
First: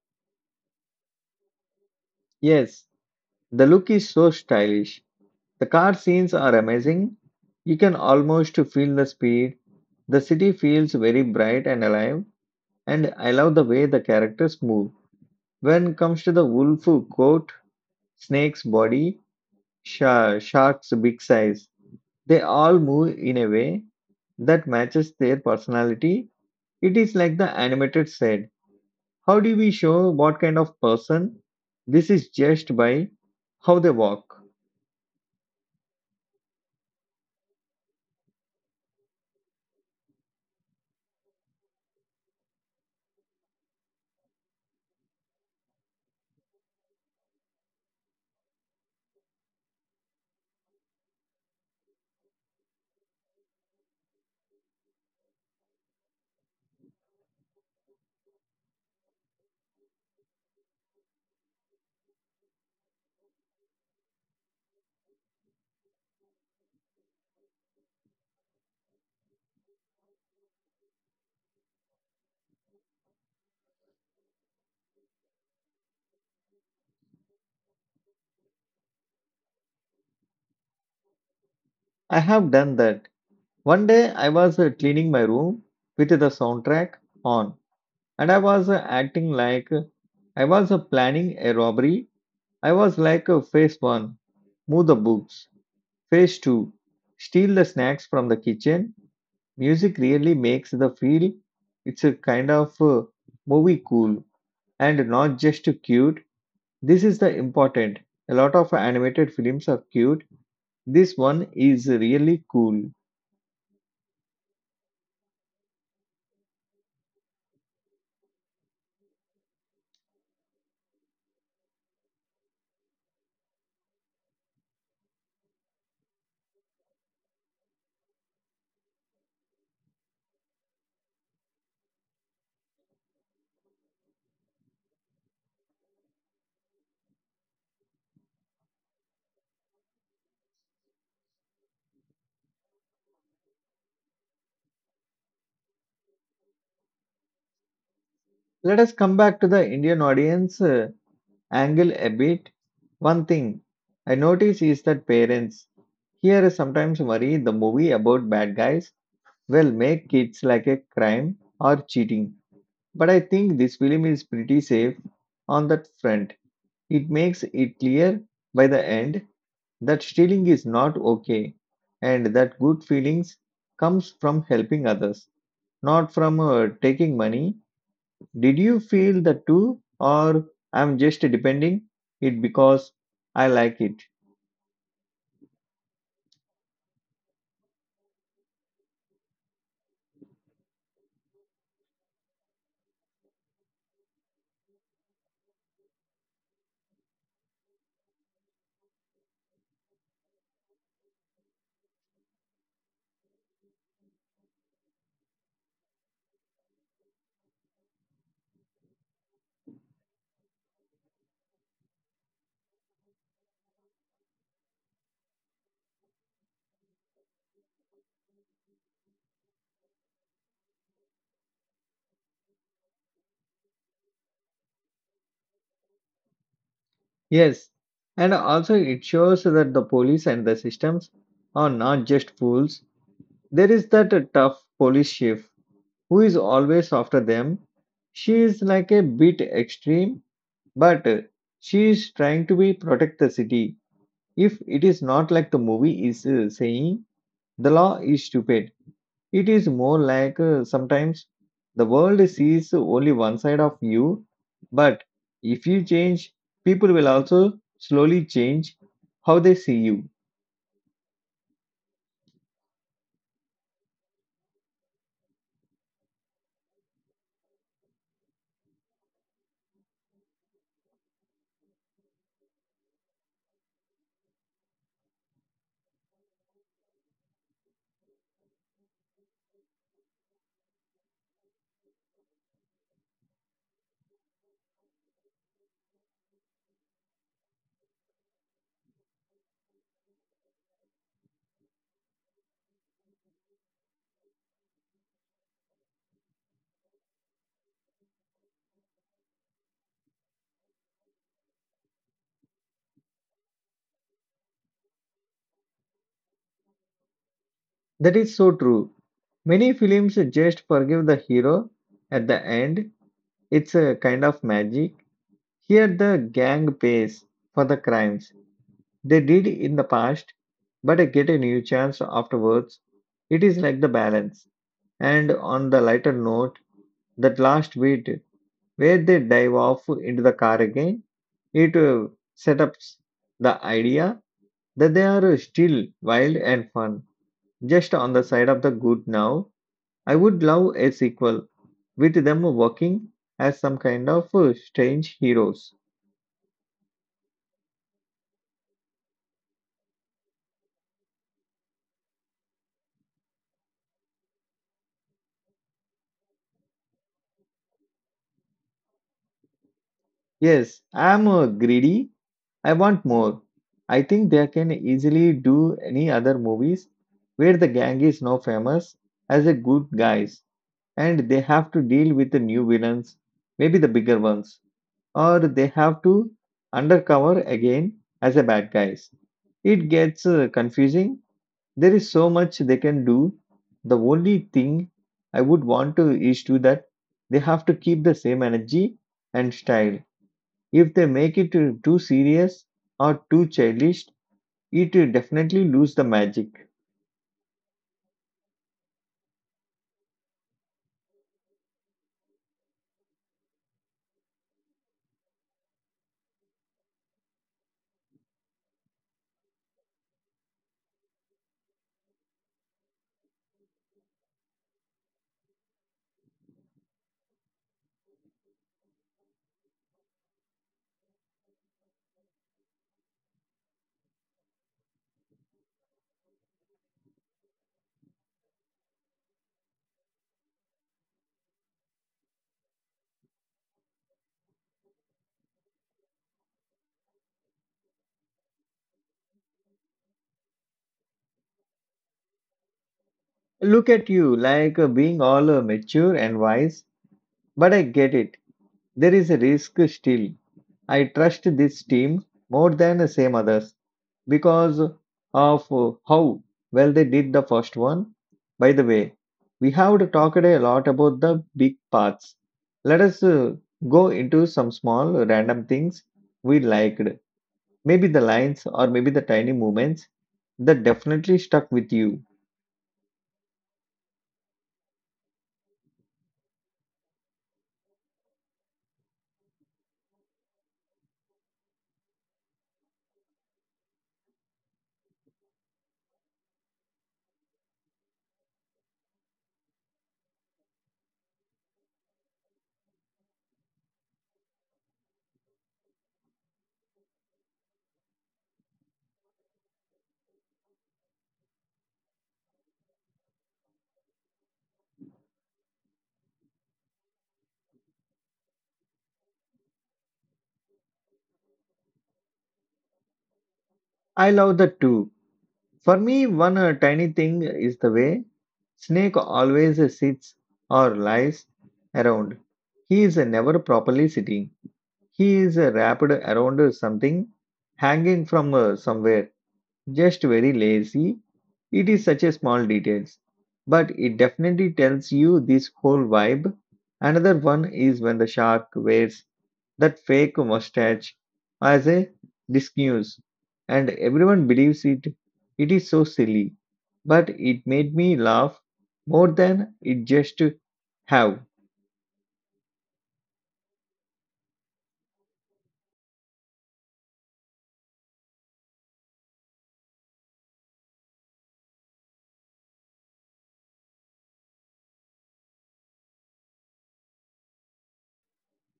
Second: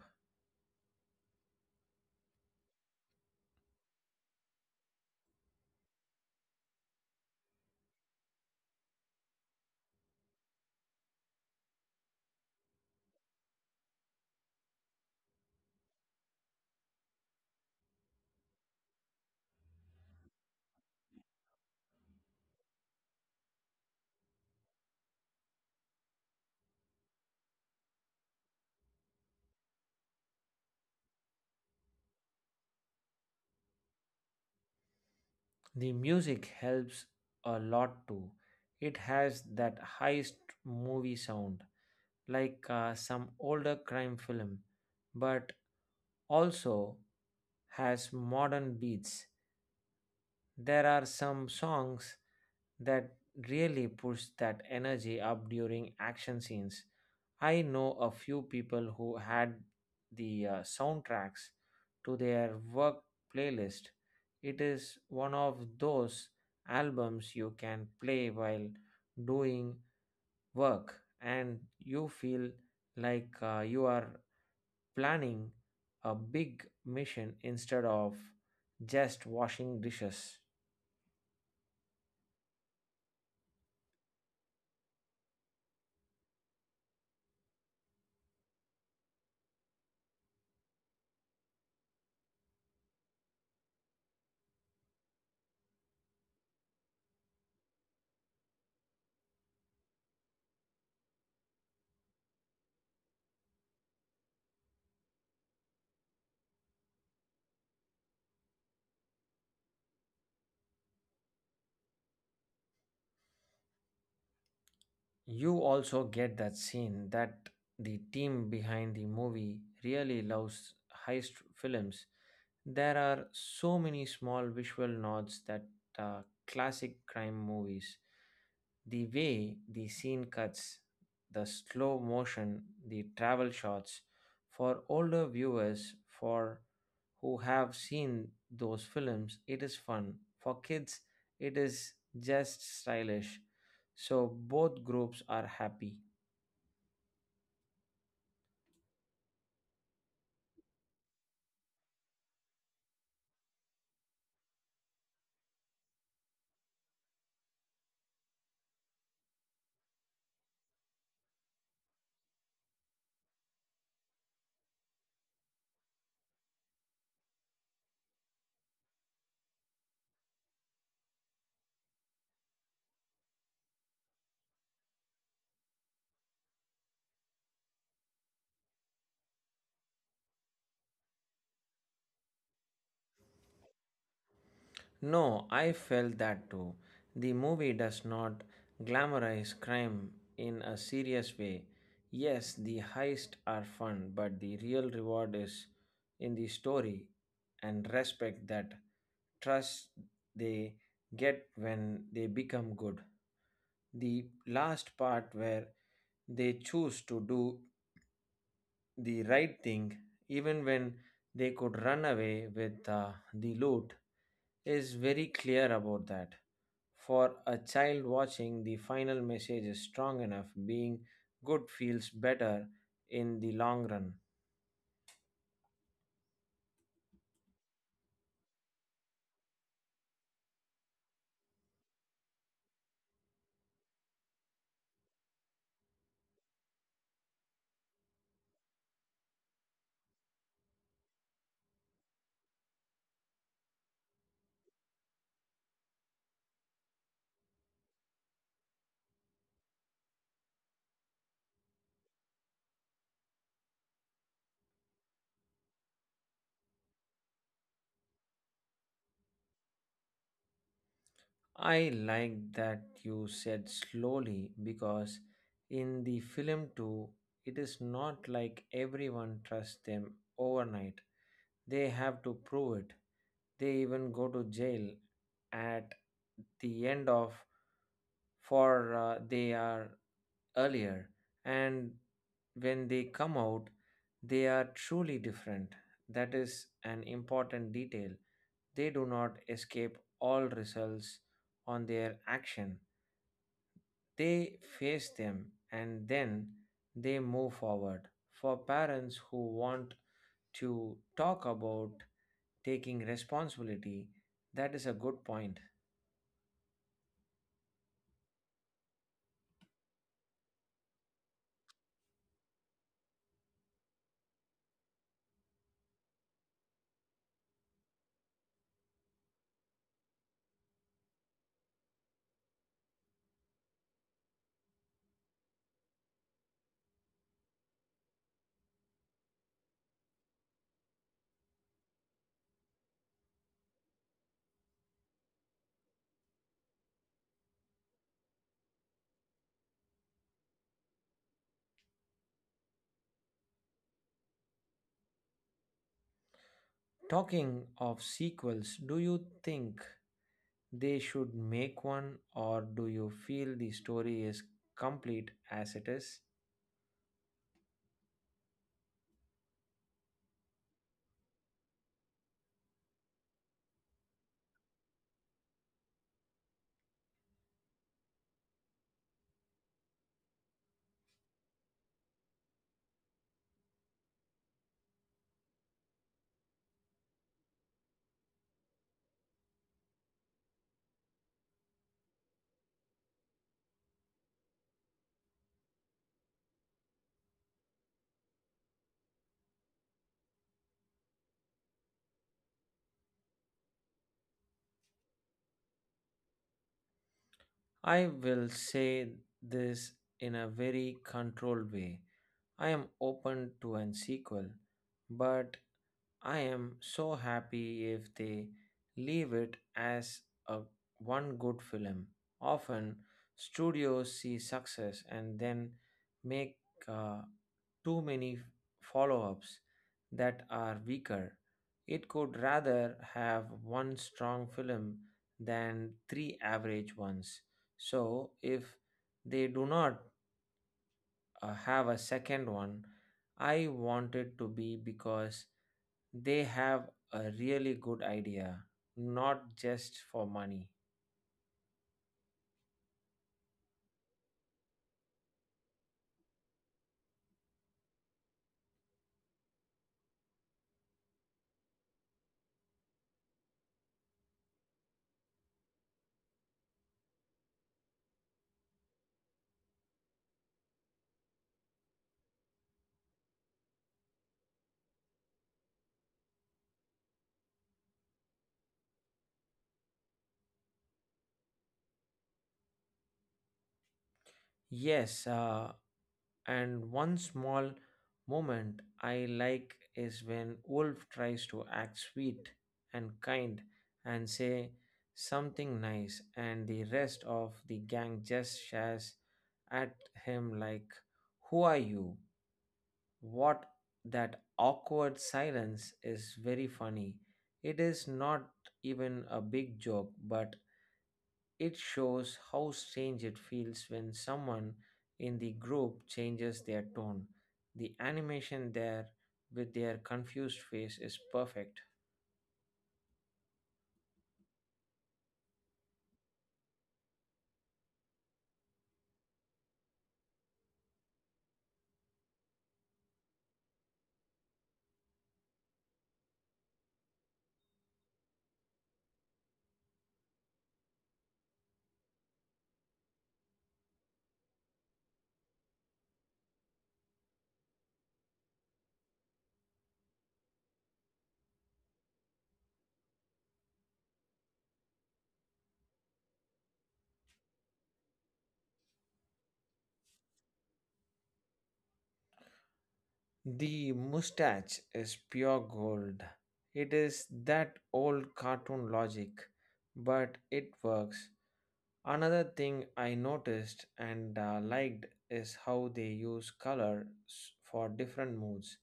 A: Yes, the look is so stylish. The car scenes are amazing. You can almost feel the speed. The city feels very bright and alive, and I love the way the characters move. When it comes to the wolf coat, snake's body, shark's big size, they all move in a way that matches their personality. It is like the animated said. How do we show what kind of person? This is just by how they walk.
B: The music helps a lot too. It has that high movie sound, like some older crime film, but also has modern beats. There are some songs that really push that energy up during action scenes. I know a few people who had the soundtracks to their work playlist. It is one of those albums you can play while doing work and you feel like you are planning a big mission instead of just washing dishes.
A: I have done that. One day I was cleaning my room with the soundtrack on, and I was acting like I was planning a robbery. I was like phase one, move the books, phase two, steal the snacks from the kitchen. Music really makes the feel it's a kind of movie cool and not just cute. This is the important. A lot of animated films are cute. This one is really cool.
B: You also get that scene that the team behind the movie really loves heist films. There are so many small visual nods that classic crime movies. The way the scene cuts, the slow motion, the travel shots for older viewers for who have seen those films, it is fun. For kids, it is just stylish, so both groups are happy.
A: Let us come back to the Indian audience. Angle a bit, one thing I notice is that parents here sometimes worry the movie about bad guys will make kids like a crime or cheating. But I think this film is pretty safe on that front. It makes it clear by the end that stealing is not okay and that good feelings comes from helping others, not from taking money. Did you feel that too? Or I'm just depending it because I like it.
B: No, I felt that too. The movie does not glamorize crime in a serious way. Yes, the heists are fun, but the real reward is in the story and respect that trust they get when they become good. The last part where they choose to do the right thing, even when they could run away with the loot, is very clear about that. For a child watching, the final message is strong enough. Being good feels better in the long run.
A: Yes. And also it shows that the police and the systems are not just fools. There is that tough police chief who is always after them. She is like a bit extreme, but she is trying to be protect the city. If it is not like the movie is saying, the law is stupid. It is more like sometimes the world sees only one side of you, but if you change, people will also slowly change how they see you.
B: I like that you said slowly because in the film too, it is not like everyone trusts them overnight. They have to prove it. They even go to jail at the end of for they are earlier, and when they come out, they are truly different. That is an important detail. They do not escape all results on their action. They face them and then they move forward. For parents who want to talk about taking responsibility, that is a good point.
A: That is so true. Many films just forgive the hero at the end. It's a kind of magic. Here, the gang pays for the crimes they did in the past, but get a new chance afterwards. It is like the balance. And on the lighter note, that last bit where they dive off into the car again. It setups the idea that they are still wild and fun, just on the side of the good now. I would love a sequel with them working as some kind of strange heroes.
B: Talking of sequels, do you think they should make one, or do you feel the story is complete as it is?
A: Yes, I'm greedy. I want more. I think they can easily do any other movies where the gang is now famous as a good guys and they have to deal with the new villains, maybe the bigger ones. Or they have to undercover again as a bad guys. It gets confusing. There is so much they can do. The only thing I would want to is to that they have to keep the same energy and style. If they make it too serious or too childish, it will definitely lose the magic.
B: I will say this in a very controlled way. I am open to an sequel, but I am so happy if they leave it as a one good film. Often studios see success and then make uh, too many follow-ups that are weaker. It could rather have one strong film than three average ones. So if they do not have a second one. I wanted to be because they have a really good idea, not just for money.
A: Look at you, like being all mature and wise, but I get it. There is a risk still. I trust this team more than the same others, because of how well they did the first one. By the way, we have talked a lot about the big parts. Let us go into some small random things we liked. Maybe the lines or maybe the tiny movements that definitely stuck with you.
B: Yes, and one small moment I like is when Wolf tries to act sweet and kind and say something nice, and the rest of the gang just shares at him like, "Who are you? What?" That awkward silence is very funny. It is not even a big joke, but it shows how strange it feels when someone in the group changes their tone. The animation there with their confused face is perfect.
A: I love that too. For me, one tiny thing is the way Snake always sits or lies around. He is never properly sitting. He is wrapped around something hanging from somewhere, just very lazy. It is such a small details, but it definitely tells you this whole vibe. Another one is when the shark wears that fake mustache as a disguise, and everyone believes it. It is so silly, but it made me laugh more than it just have.
B: The mustache is pure gold. It is that old cartoon logic, but it works. Another thing I noticed and liked is how they use color for different moods.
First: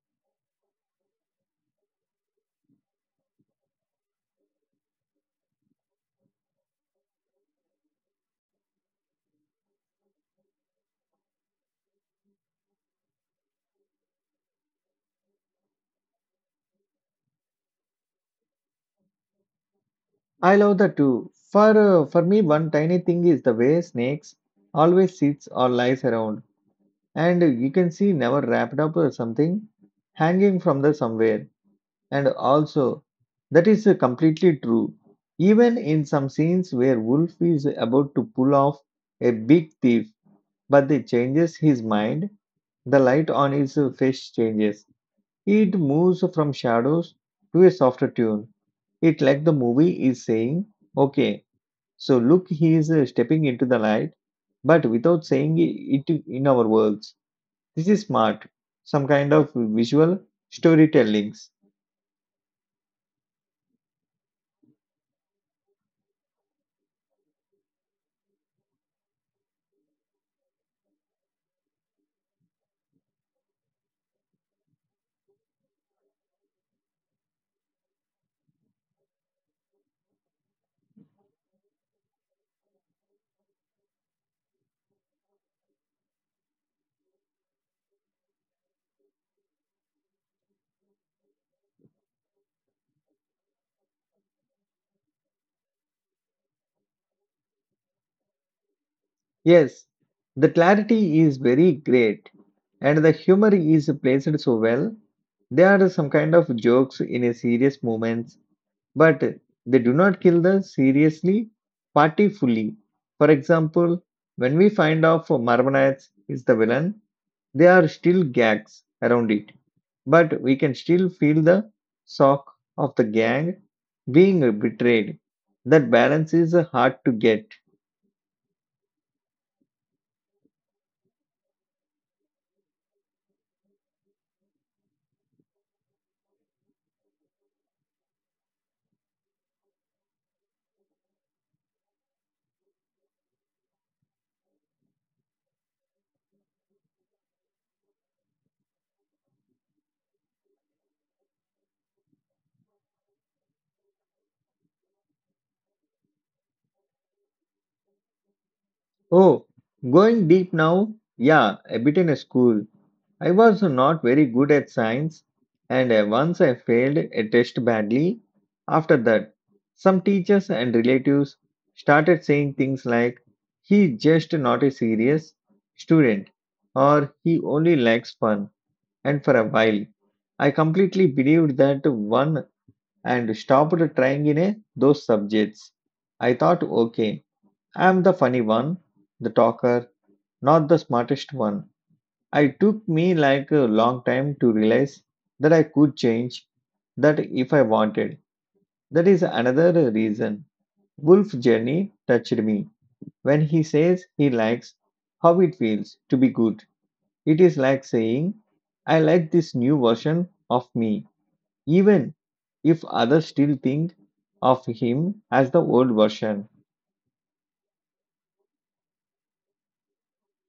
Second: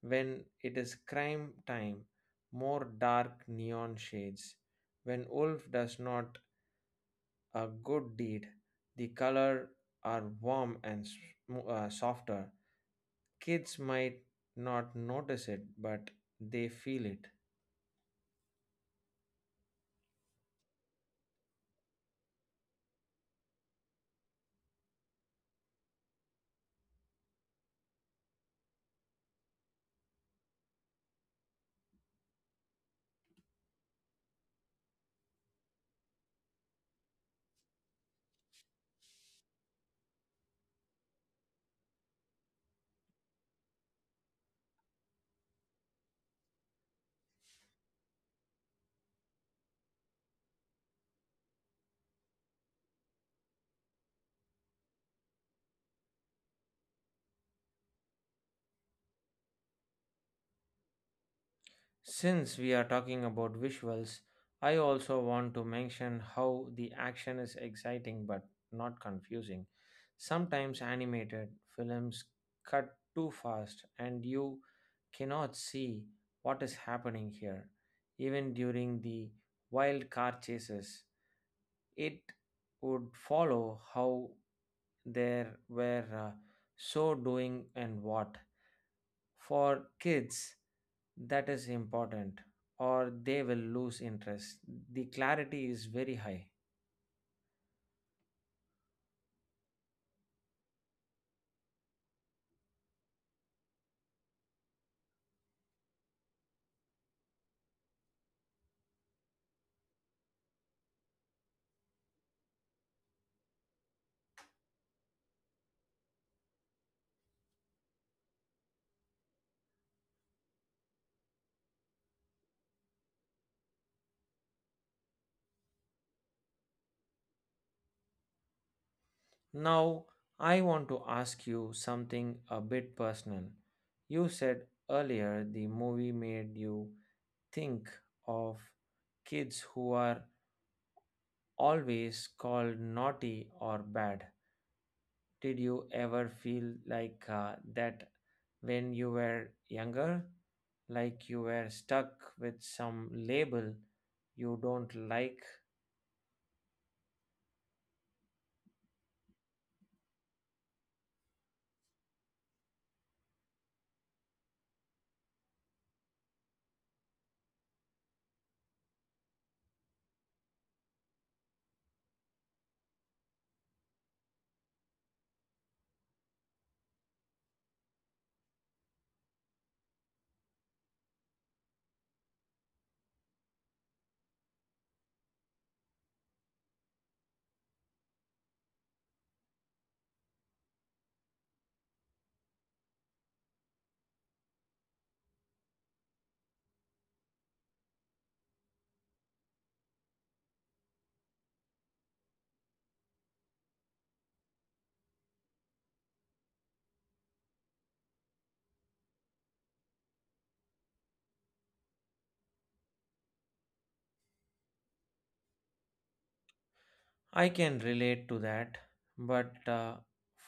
B: When it is crime time, more dark neon shades. When Wolf does not a good deed, the color are warm and softer. Kids might not notice it, but they feel it.
A: I love that too. For me, one tiny thing is the way snakes always sits or lies around, and you can see never wrapped up or something hanging from the somewhere. And also, that is completely true. Even in some scenes where Wolf is about to pull off a big thief, but they changes his mind. The light on his face changes. It moves from shadows to a softer tune. It like the movie is saying, "Okay." So look, he is stepping into the light, but without saying it in our words. This is smart, some kind of visual storytellings.
B: Since we are talking about visuals, I also want to mention how the action is exciting but not confusing. Sometimes animated films cut too fast and you cannot see what is happening here. Even during the wild car chases, it would follow how there were so doing and what. For kids, that is important, or they will lose interest. The clarity is very high.
A: Yes, the clarity is very great, and the humor is placed so well. There are some kind of jokes in a serious moments, but they do not kill the seriously party fully. For example, when we find out Marmonite is the villain, there are still gags around it, but we can still feel the shock of the gang being betrayed. That balance is hard to get.
B: Now I want to ask you something a bit personal. You said earlier the movie made you think of kids who are always called naughty or bad. Did you ever feel like that when you were younger? Like you were stuck with some label you don't like?
A: Oh, going deep now? Yeah, a bit in school. I was not very good at science, and once I failed a test badly. After that, some teachers and relatives started saying things like, "He's just not a serious student," or, "He only likes fun." And for a while, I completely believed that one and stopped trying in a, those subjects. I thought, okay, I'm the funny one, the talker, not the smartest one. It took me like a long time to realize that I could change that if I wanted. That is another reason Wolf Journey touched me. When he says he likes how it feels to be good, it is like saying, "I like this new version of me even if others still think of him as the old version."
B: I can relate to that, but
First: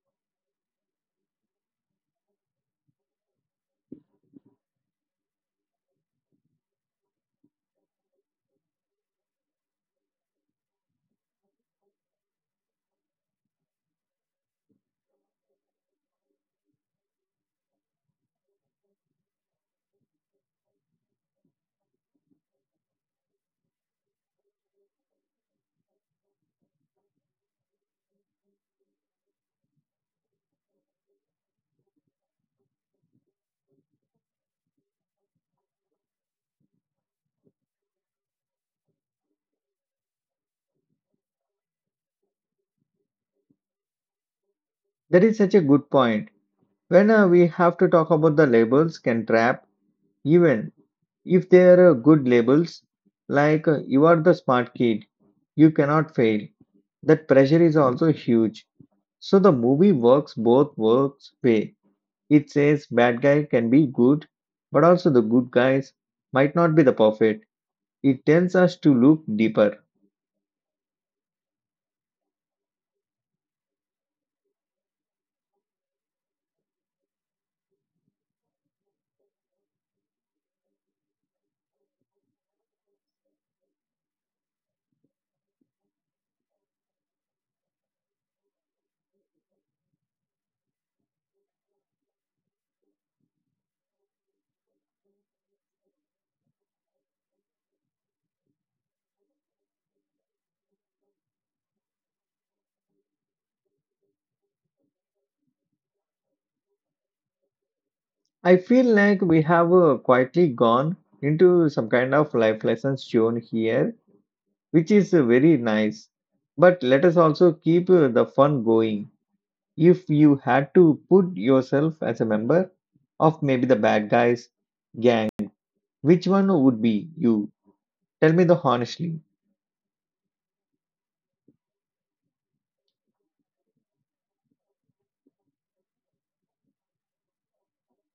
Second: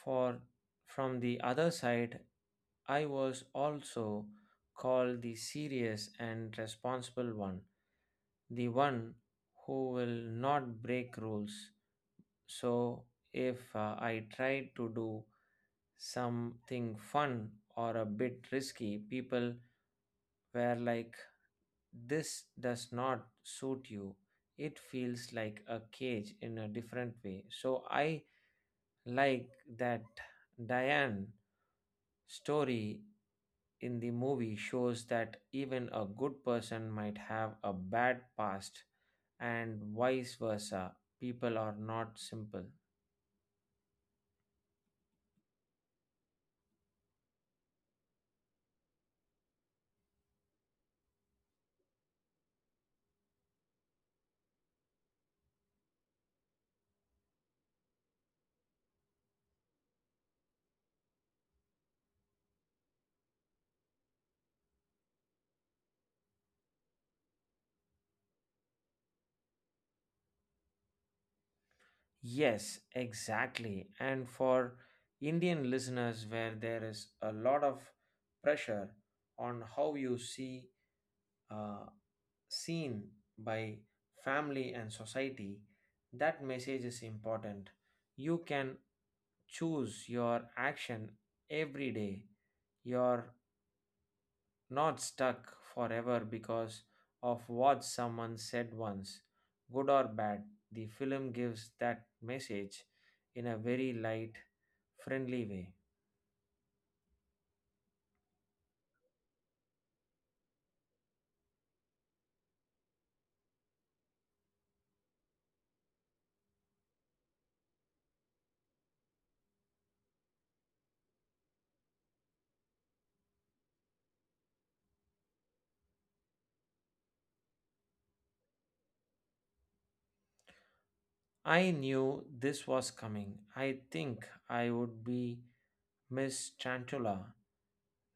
B: for from the other side, I was also called the serious and responsible one, the one who will not break rules. So if I tried to do something fun or a bit risky, people were like, "This does not suit you." It feels like a cage in a different way. So I like that Diane story in the movie shows that even a good person might have a bad past and vice versa. People are not simple.
A: That is such a good point. When we have to talk about the labels can trap, even if they are good labels, like you are the smart kid, you cannot fail. That pressure is also huge. So the movie works both works way. It says bad guy can be good, but also the good guys might not be the perfect. It tells us to look deeper.
B: Yes, exactly. And for Indian listeners, where there is a lot of pressure on how you see uh, seen by family and society, that message is important. You can choose your action every day. Your not stuck forever because of what someone said once, good or bad. The film gives that message in a very light, friendly way.
A: I feel like we have quietly gone into some kind of life lessons shown here, which is very nice. But let us also keep the fun going. If you had to put yourself as a member of maybe the bad guys gang, which one would be you? Tell me the honestly.
B: I knew this was coming. I think I would be Miss Chantula,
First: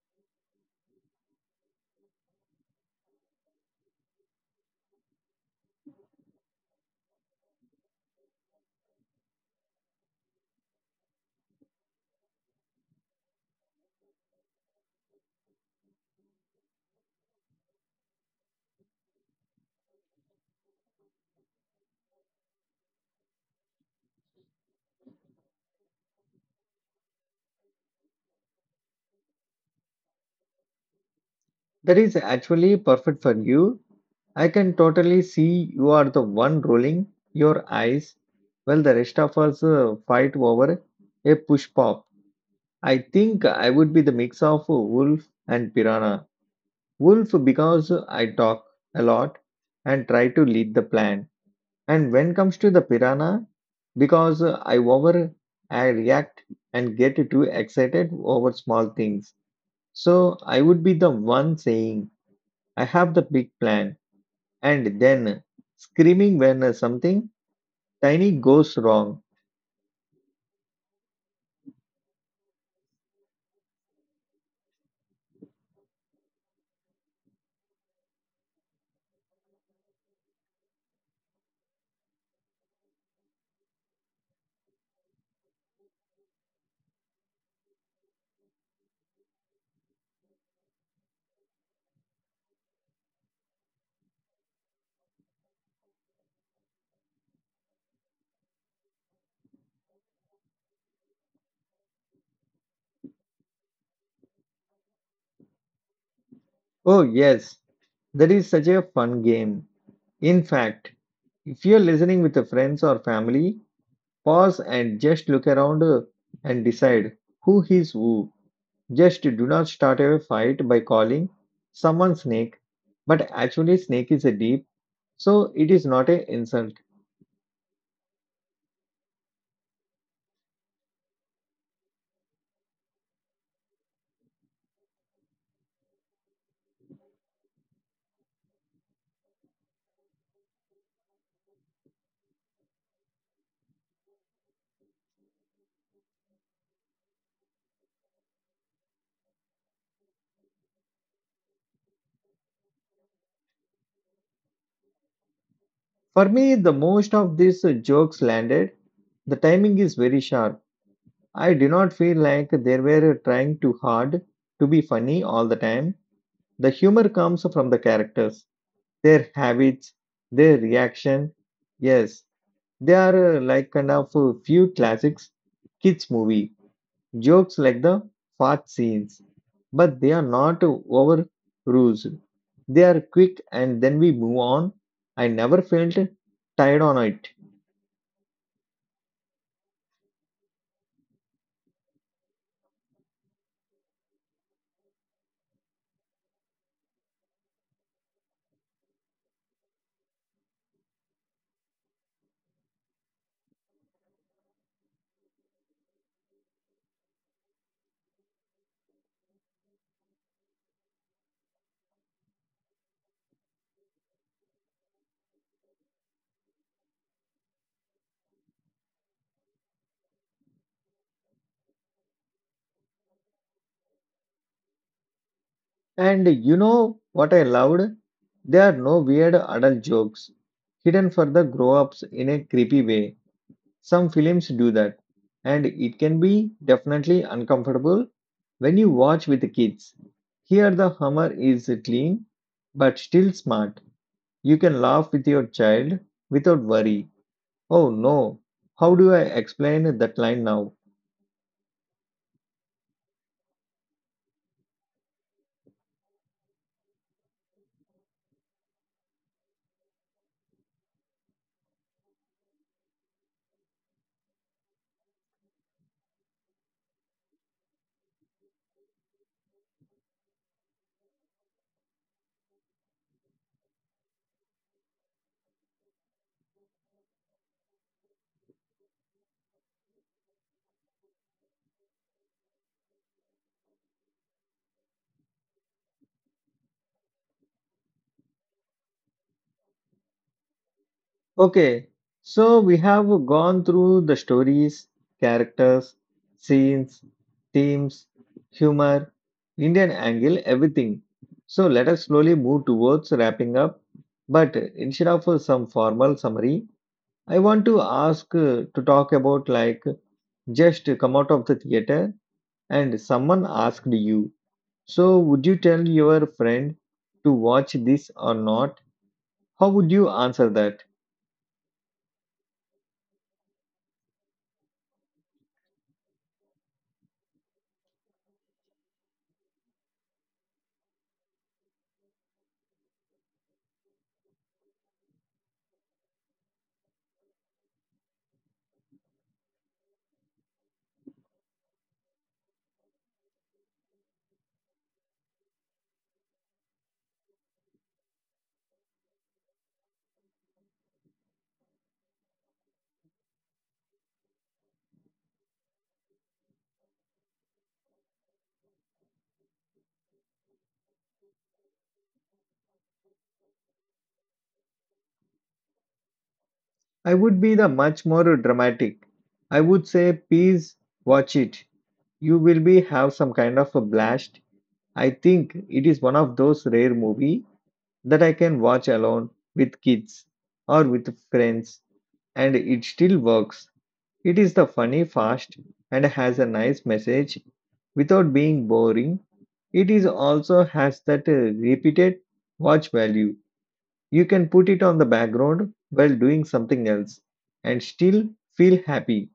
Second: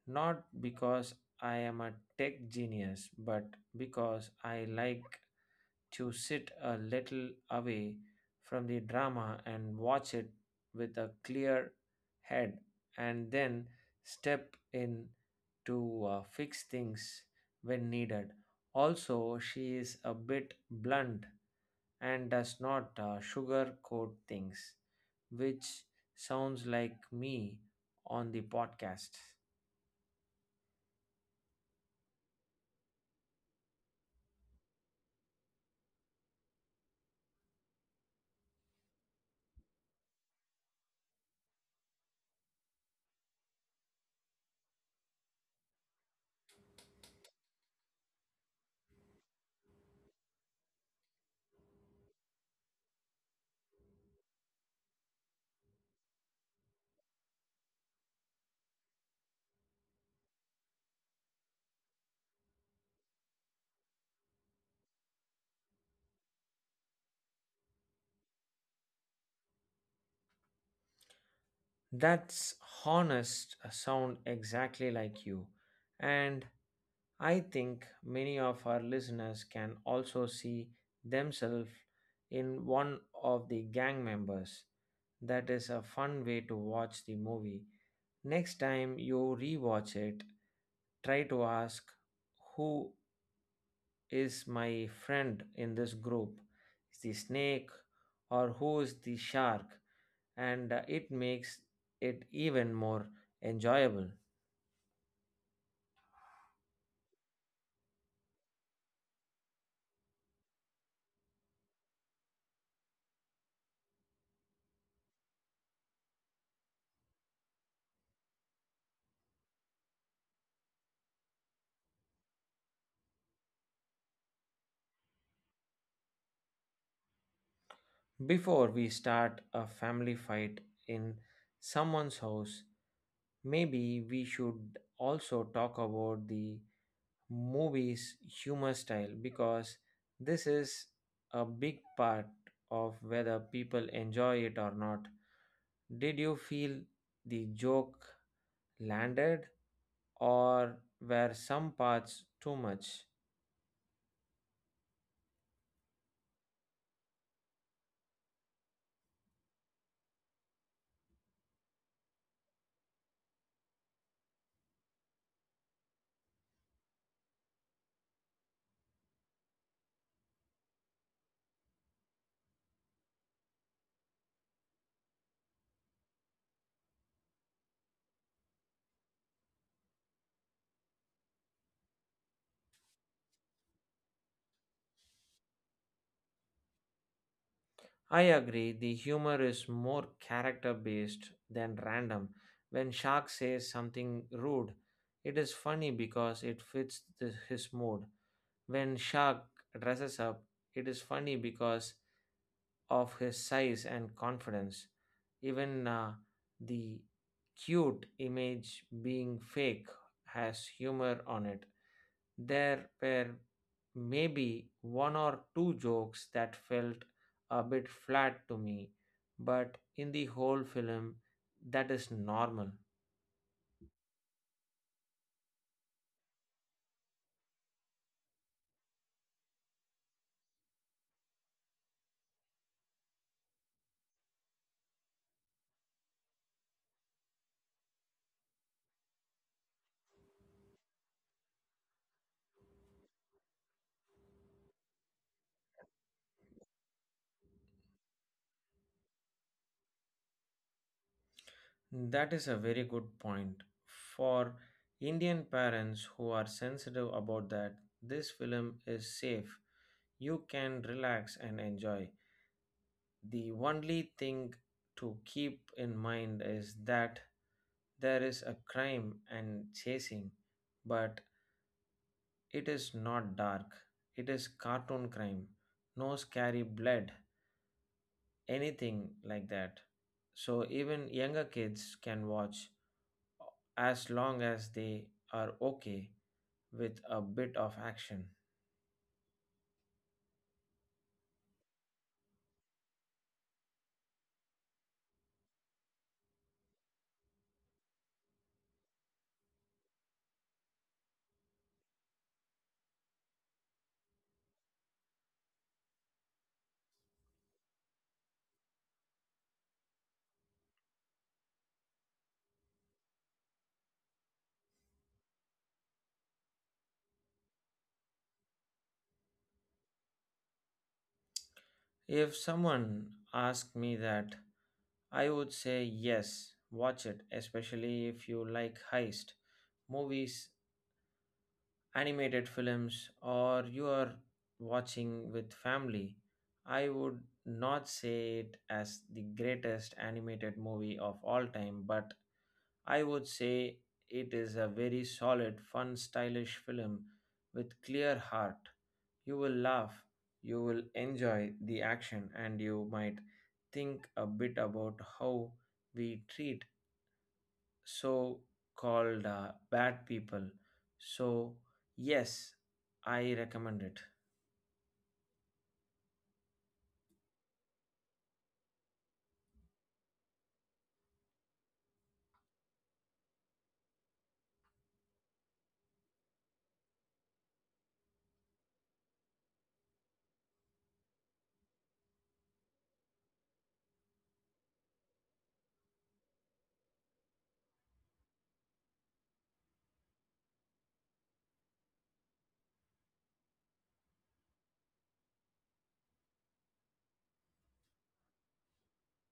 B: not because I am a tech genius, but because I like to sit a little away from the drama and watch it with a clear head and then step in to fix things when needed. Also, she is a bit blunt and does not sugarcoat things, which sounds like me on the podcast.
A: That is actually perfect for you. I can totally see you are the one rolling your eyes while the rest of us fight over a push pop. I think I would be the mix of wolf and piranha. Wolf because I talk a lot and try to lead the plan. And when comes to the piranha, because I react and get too excited over small things. So I would be the one saying I have the big plan and then screaming when something tiny goes wrong.
B: That's honest sound exactly like you. And I think many of our listeners can also see themselves in one of the gang members. That is a fun way to watch the movie. Next time you rewatch it, try to ask who is my friend in this group, is the snake or who is the shark, and it makes it even more enjoyable.
A: Oh yes, that is such a fun game. In fact, if you're listening with friends or family, pause and just look around and decide who is who. Just do not start a fight by calling someone snake, but actually, snake is a deep, so it is not an insult.
B: Before we start a family fight in someone's house, maybe we should also talk about the movie's humor style, because this is a big part of whether people enjoy it or not. Did you feel the joke landed, or were some parts too much?
A: For me, the most of these jokes landed. The timing is very sharp. I do not feel like they were trying too hard to be funny all the time. The humor comes from the characters, their habits, their reaction. Yes, they are like kind of a few classics kids movie jokes like the fart scenes, but they are not over rules. They are quick and then we move on. I never felt tired on it.
B: I agree, the humor is more character based than random. When Shark says something rude, it is funny because it fits his mood. When Shark dresses up, it is funny because of his size and confidence. Even the cute image being fake has humor on it. There were maybe one or two jokes that felt a bit flat to me, but in the whole film, that is normal.
A: And you know what I loved? There are no weird adult jokes hidden for the grown ups in a creepy way. Some films do that, and it can be definitely uncomfortable when you watch with the kids. Here, the humor is clean but still smart. You can laugh with your child without worry. Oh no, how do I explain that line now?
B: That is a very good point. For Indian parents who are sensitive about that, this film is safe. You can relax and enjoy. The only thing to keep in mind is that there is a crime and chasing, but it is not dark. It is cartoon crime. No scary blood, anything like that. So even younger kids can watch as long as they are okay with a bit of action.
A: Okay, so we have gone through the stories, characters, scenes, themes, humor, Indian angle, everything. So let us slowly move towards wrapping up. But instead of some formal summary, I want to ask to talk about like just come out of the theater and someone asked you, so would you tell your friend to watch this or not? How would you answer that?
B: If someone asked me that, I would say yes, watch it, especially if you like heist movies, animated films, or you are watching with family. I would not say it as the greatest animated movie of all time, but I would say it is a very solid, fun, stylish film with clear heart. You will laugh, you will enjoy the action, and you might think a bit about how we treat so called bad people. So, yes, I recommend it.
A: I would be the much more dramatic. I would say, please watch it. You will be have some kind of a blast. I think it is one of those rare movie that I can watch alone with kids or with friends, and it still works. It is the funny, fast, and has a nice message without being boring. It is also has that repeated watch value. You can put it on the background while doing something else and still feel happy.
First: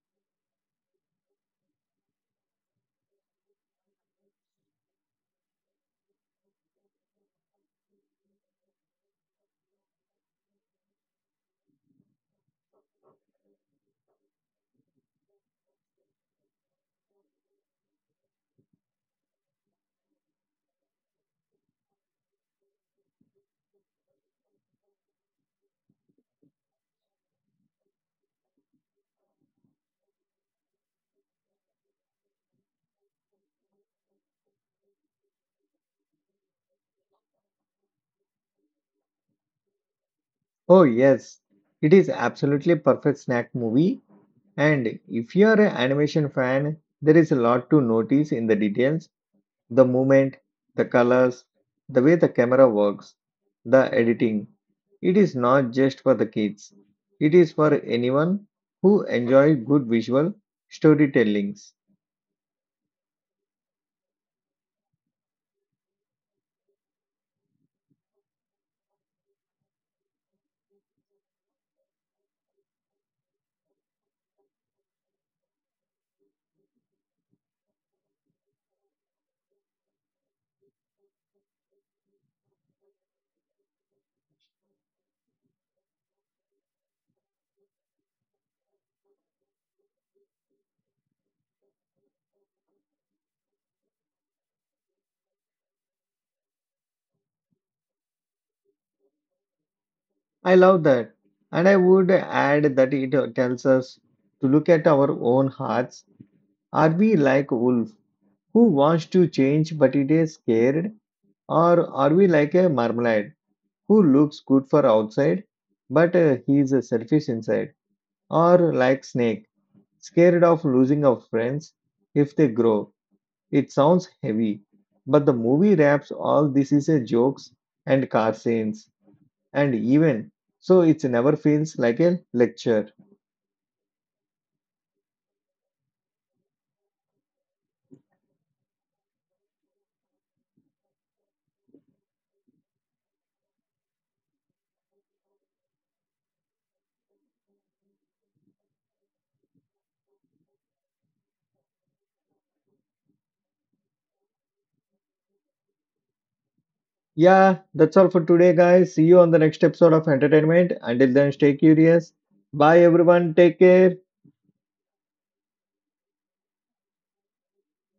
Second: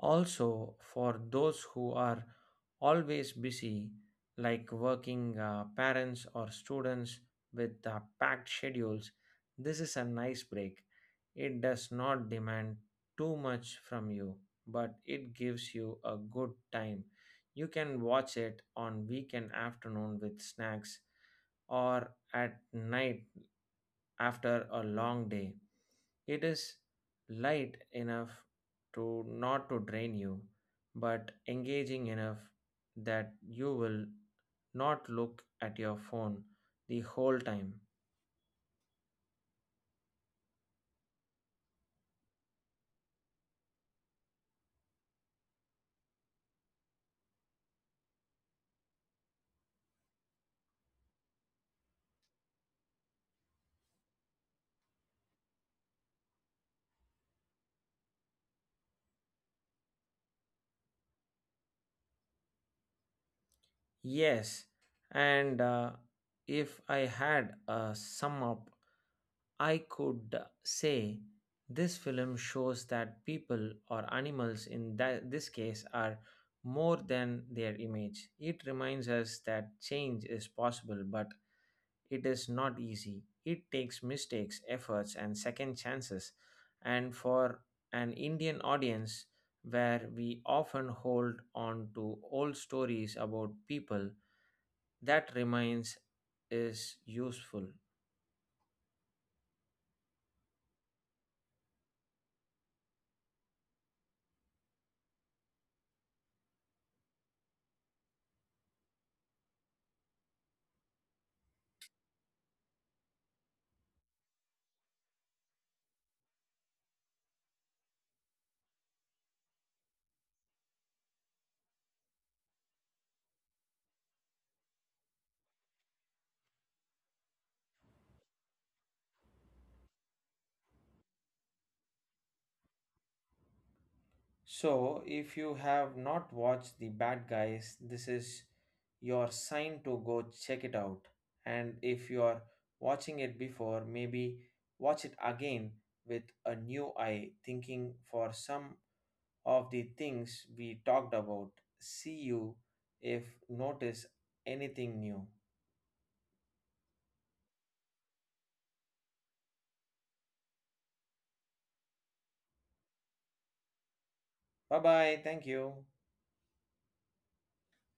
B: Also, for those who are always busy, like working parents or students with packed schedules, this is a nice break. It does not demand too much from you, but it gives you a good time. You can watch it on weekend afternoon with snacks or at night after a long day. It is light enough to not to drain you, but engaging enough that you will not look at your phone the whole time.
A: Oh, yes, it is absolutely perfect snack movie. And if you are an animation fan, there is a lot to notice in the details, the movement, the colors, the way the camera works, the editing. It is not just for the kids, it is for anyone who enjoy good visual storytellings.
B: Yes, and if I had a sum up, I could say this film shows that people or animals, in this case, are more than their image. It reminds us that change is possible, but it is not easy. It takes mistakes, efforts, and second chances. And for an Indian audience, where we often hold on to old stories about people, that remains is useful.
A: I love that. And I would add that it tells us to look at our own hearts. Are we like wolf who wants to change but it is scared? Or are we like a marmalade who looks good for outside but he is a selfish inside? Or like snake, scared of losing our friends if they grow. It sounds heavy, but the movie wraps all this is a jokes and car scenes and even so it never feels like a lecture.
B: So, if you have not watched The Bad Guys, this is your sign to go check it out. And if you are watching it before, maybe watch it again with a new eye, thinking for some of the things we talked about. See you if notice anything new.
A: Yeah, that's all for today, guys. See you on the next episode of Entertainment. Until then, stay curious. Bye, everyone. Take care.
B: Bye bye. Thank you.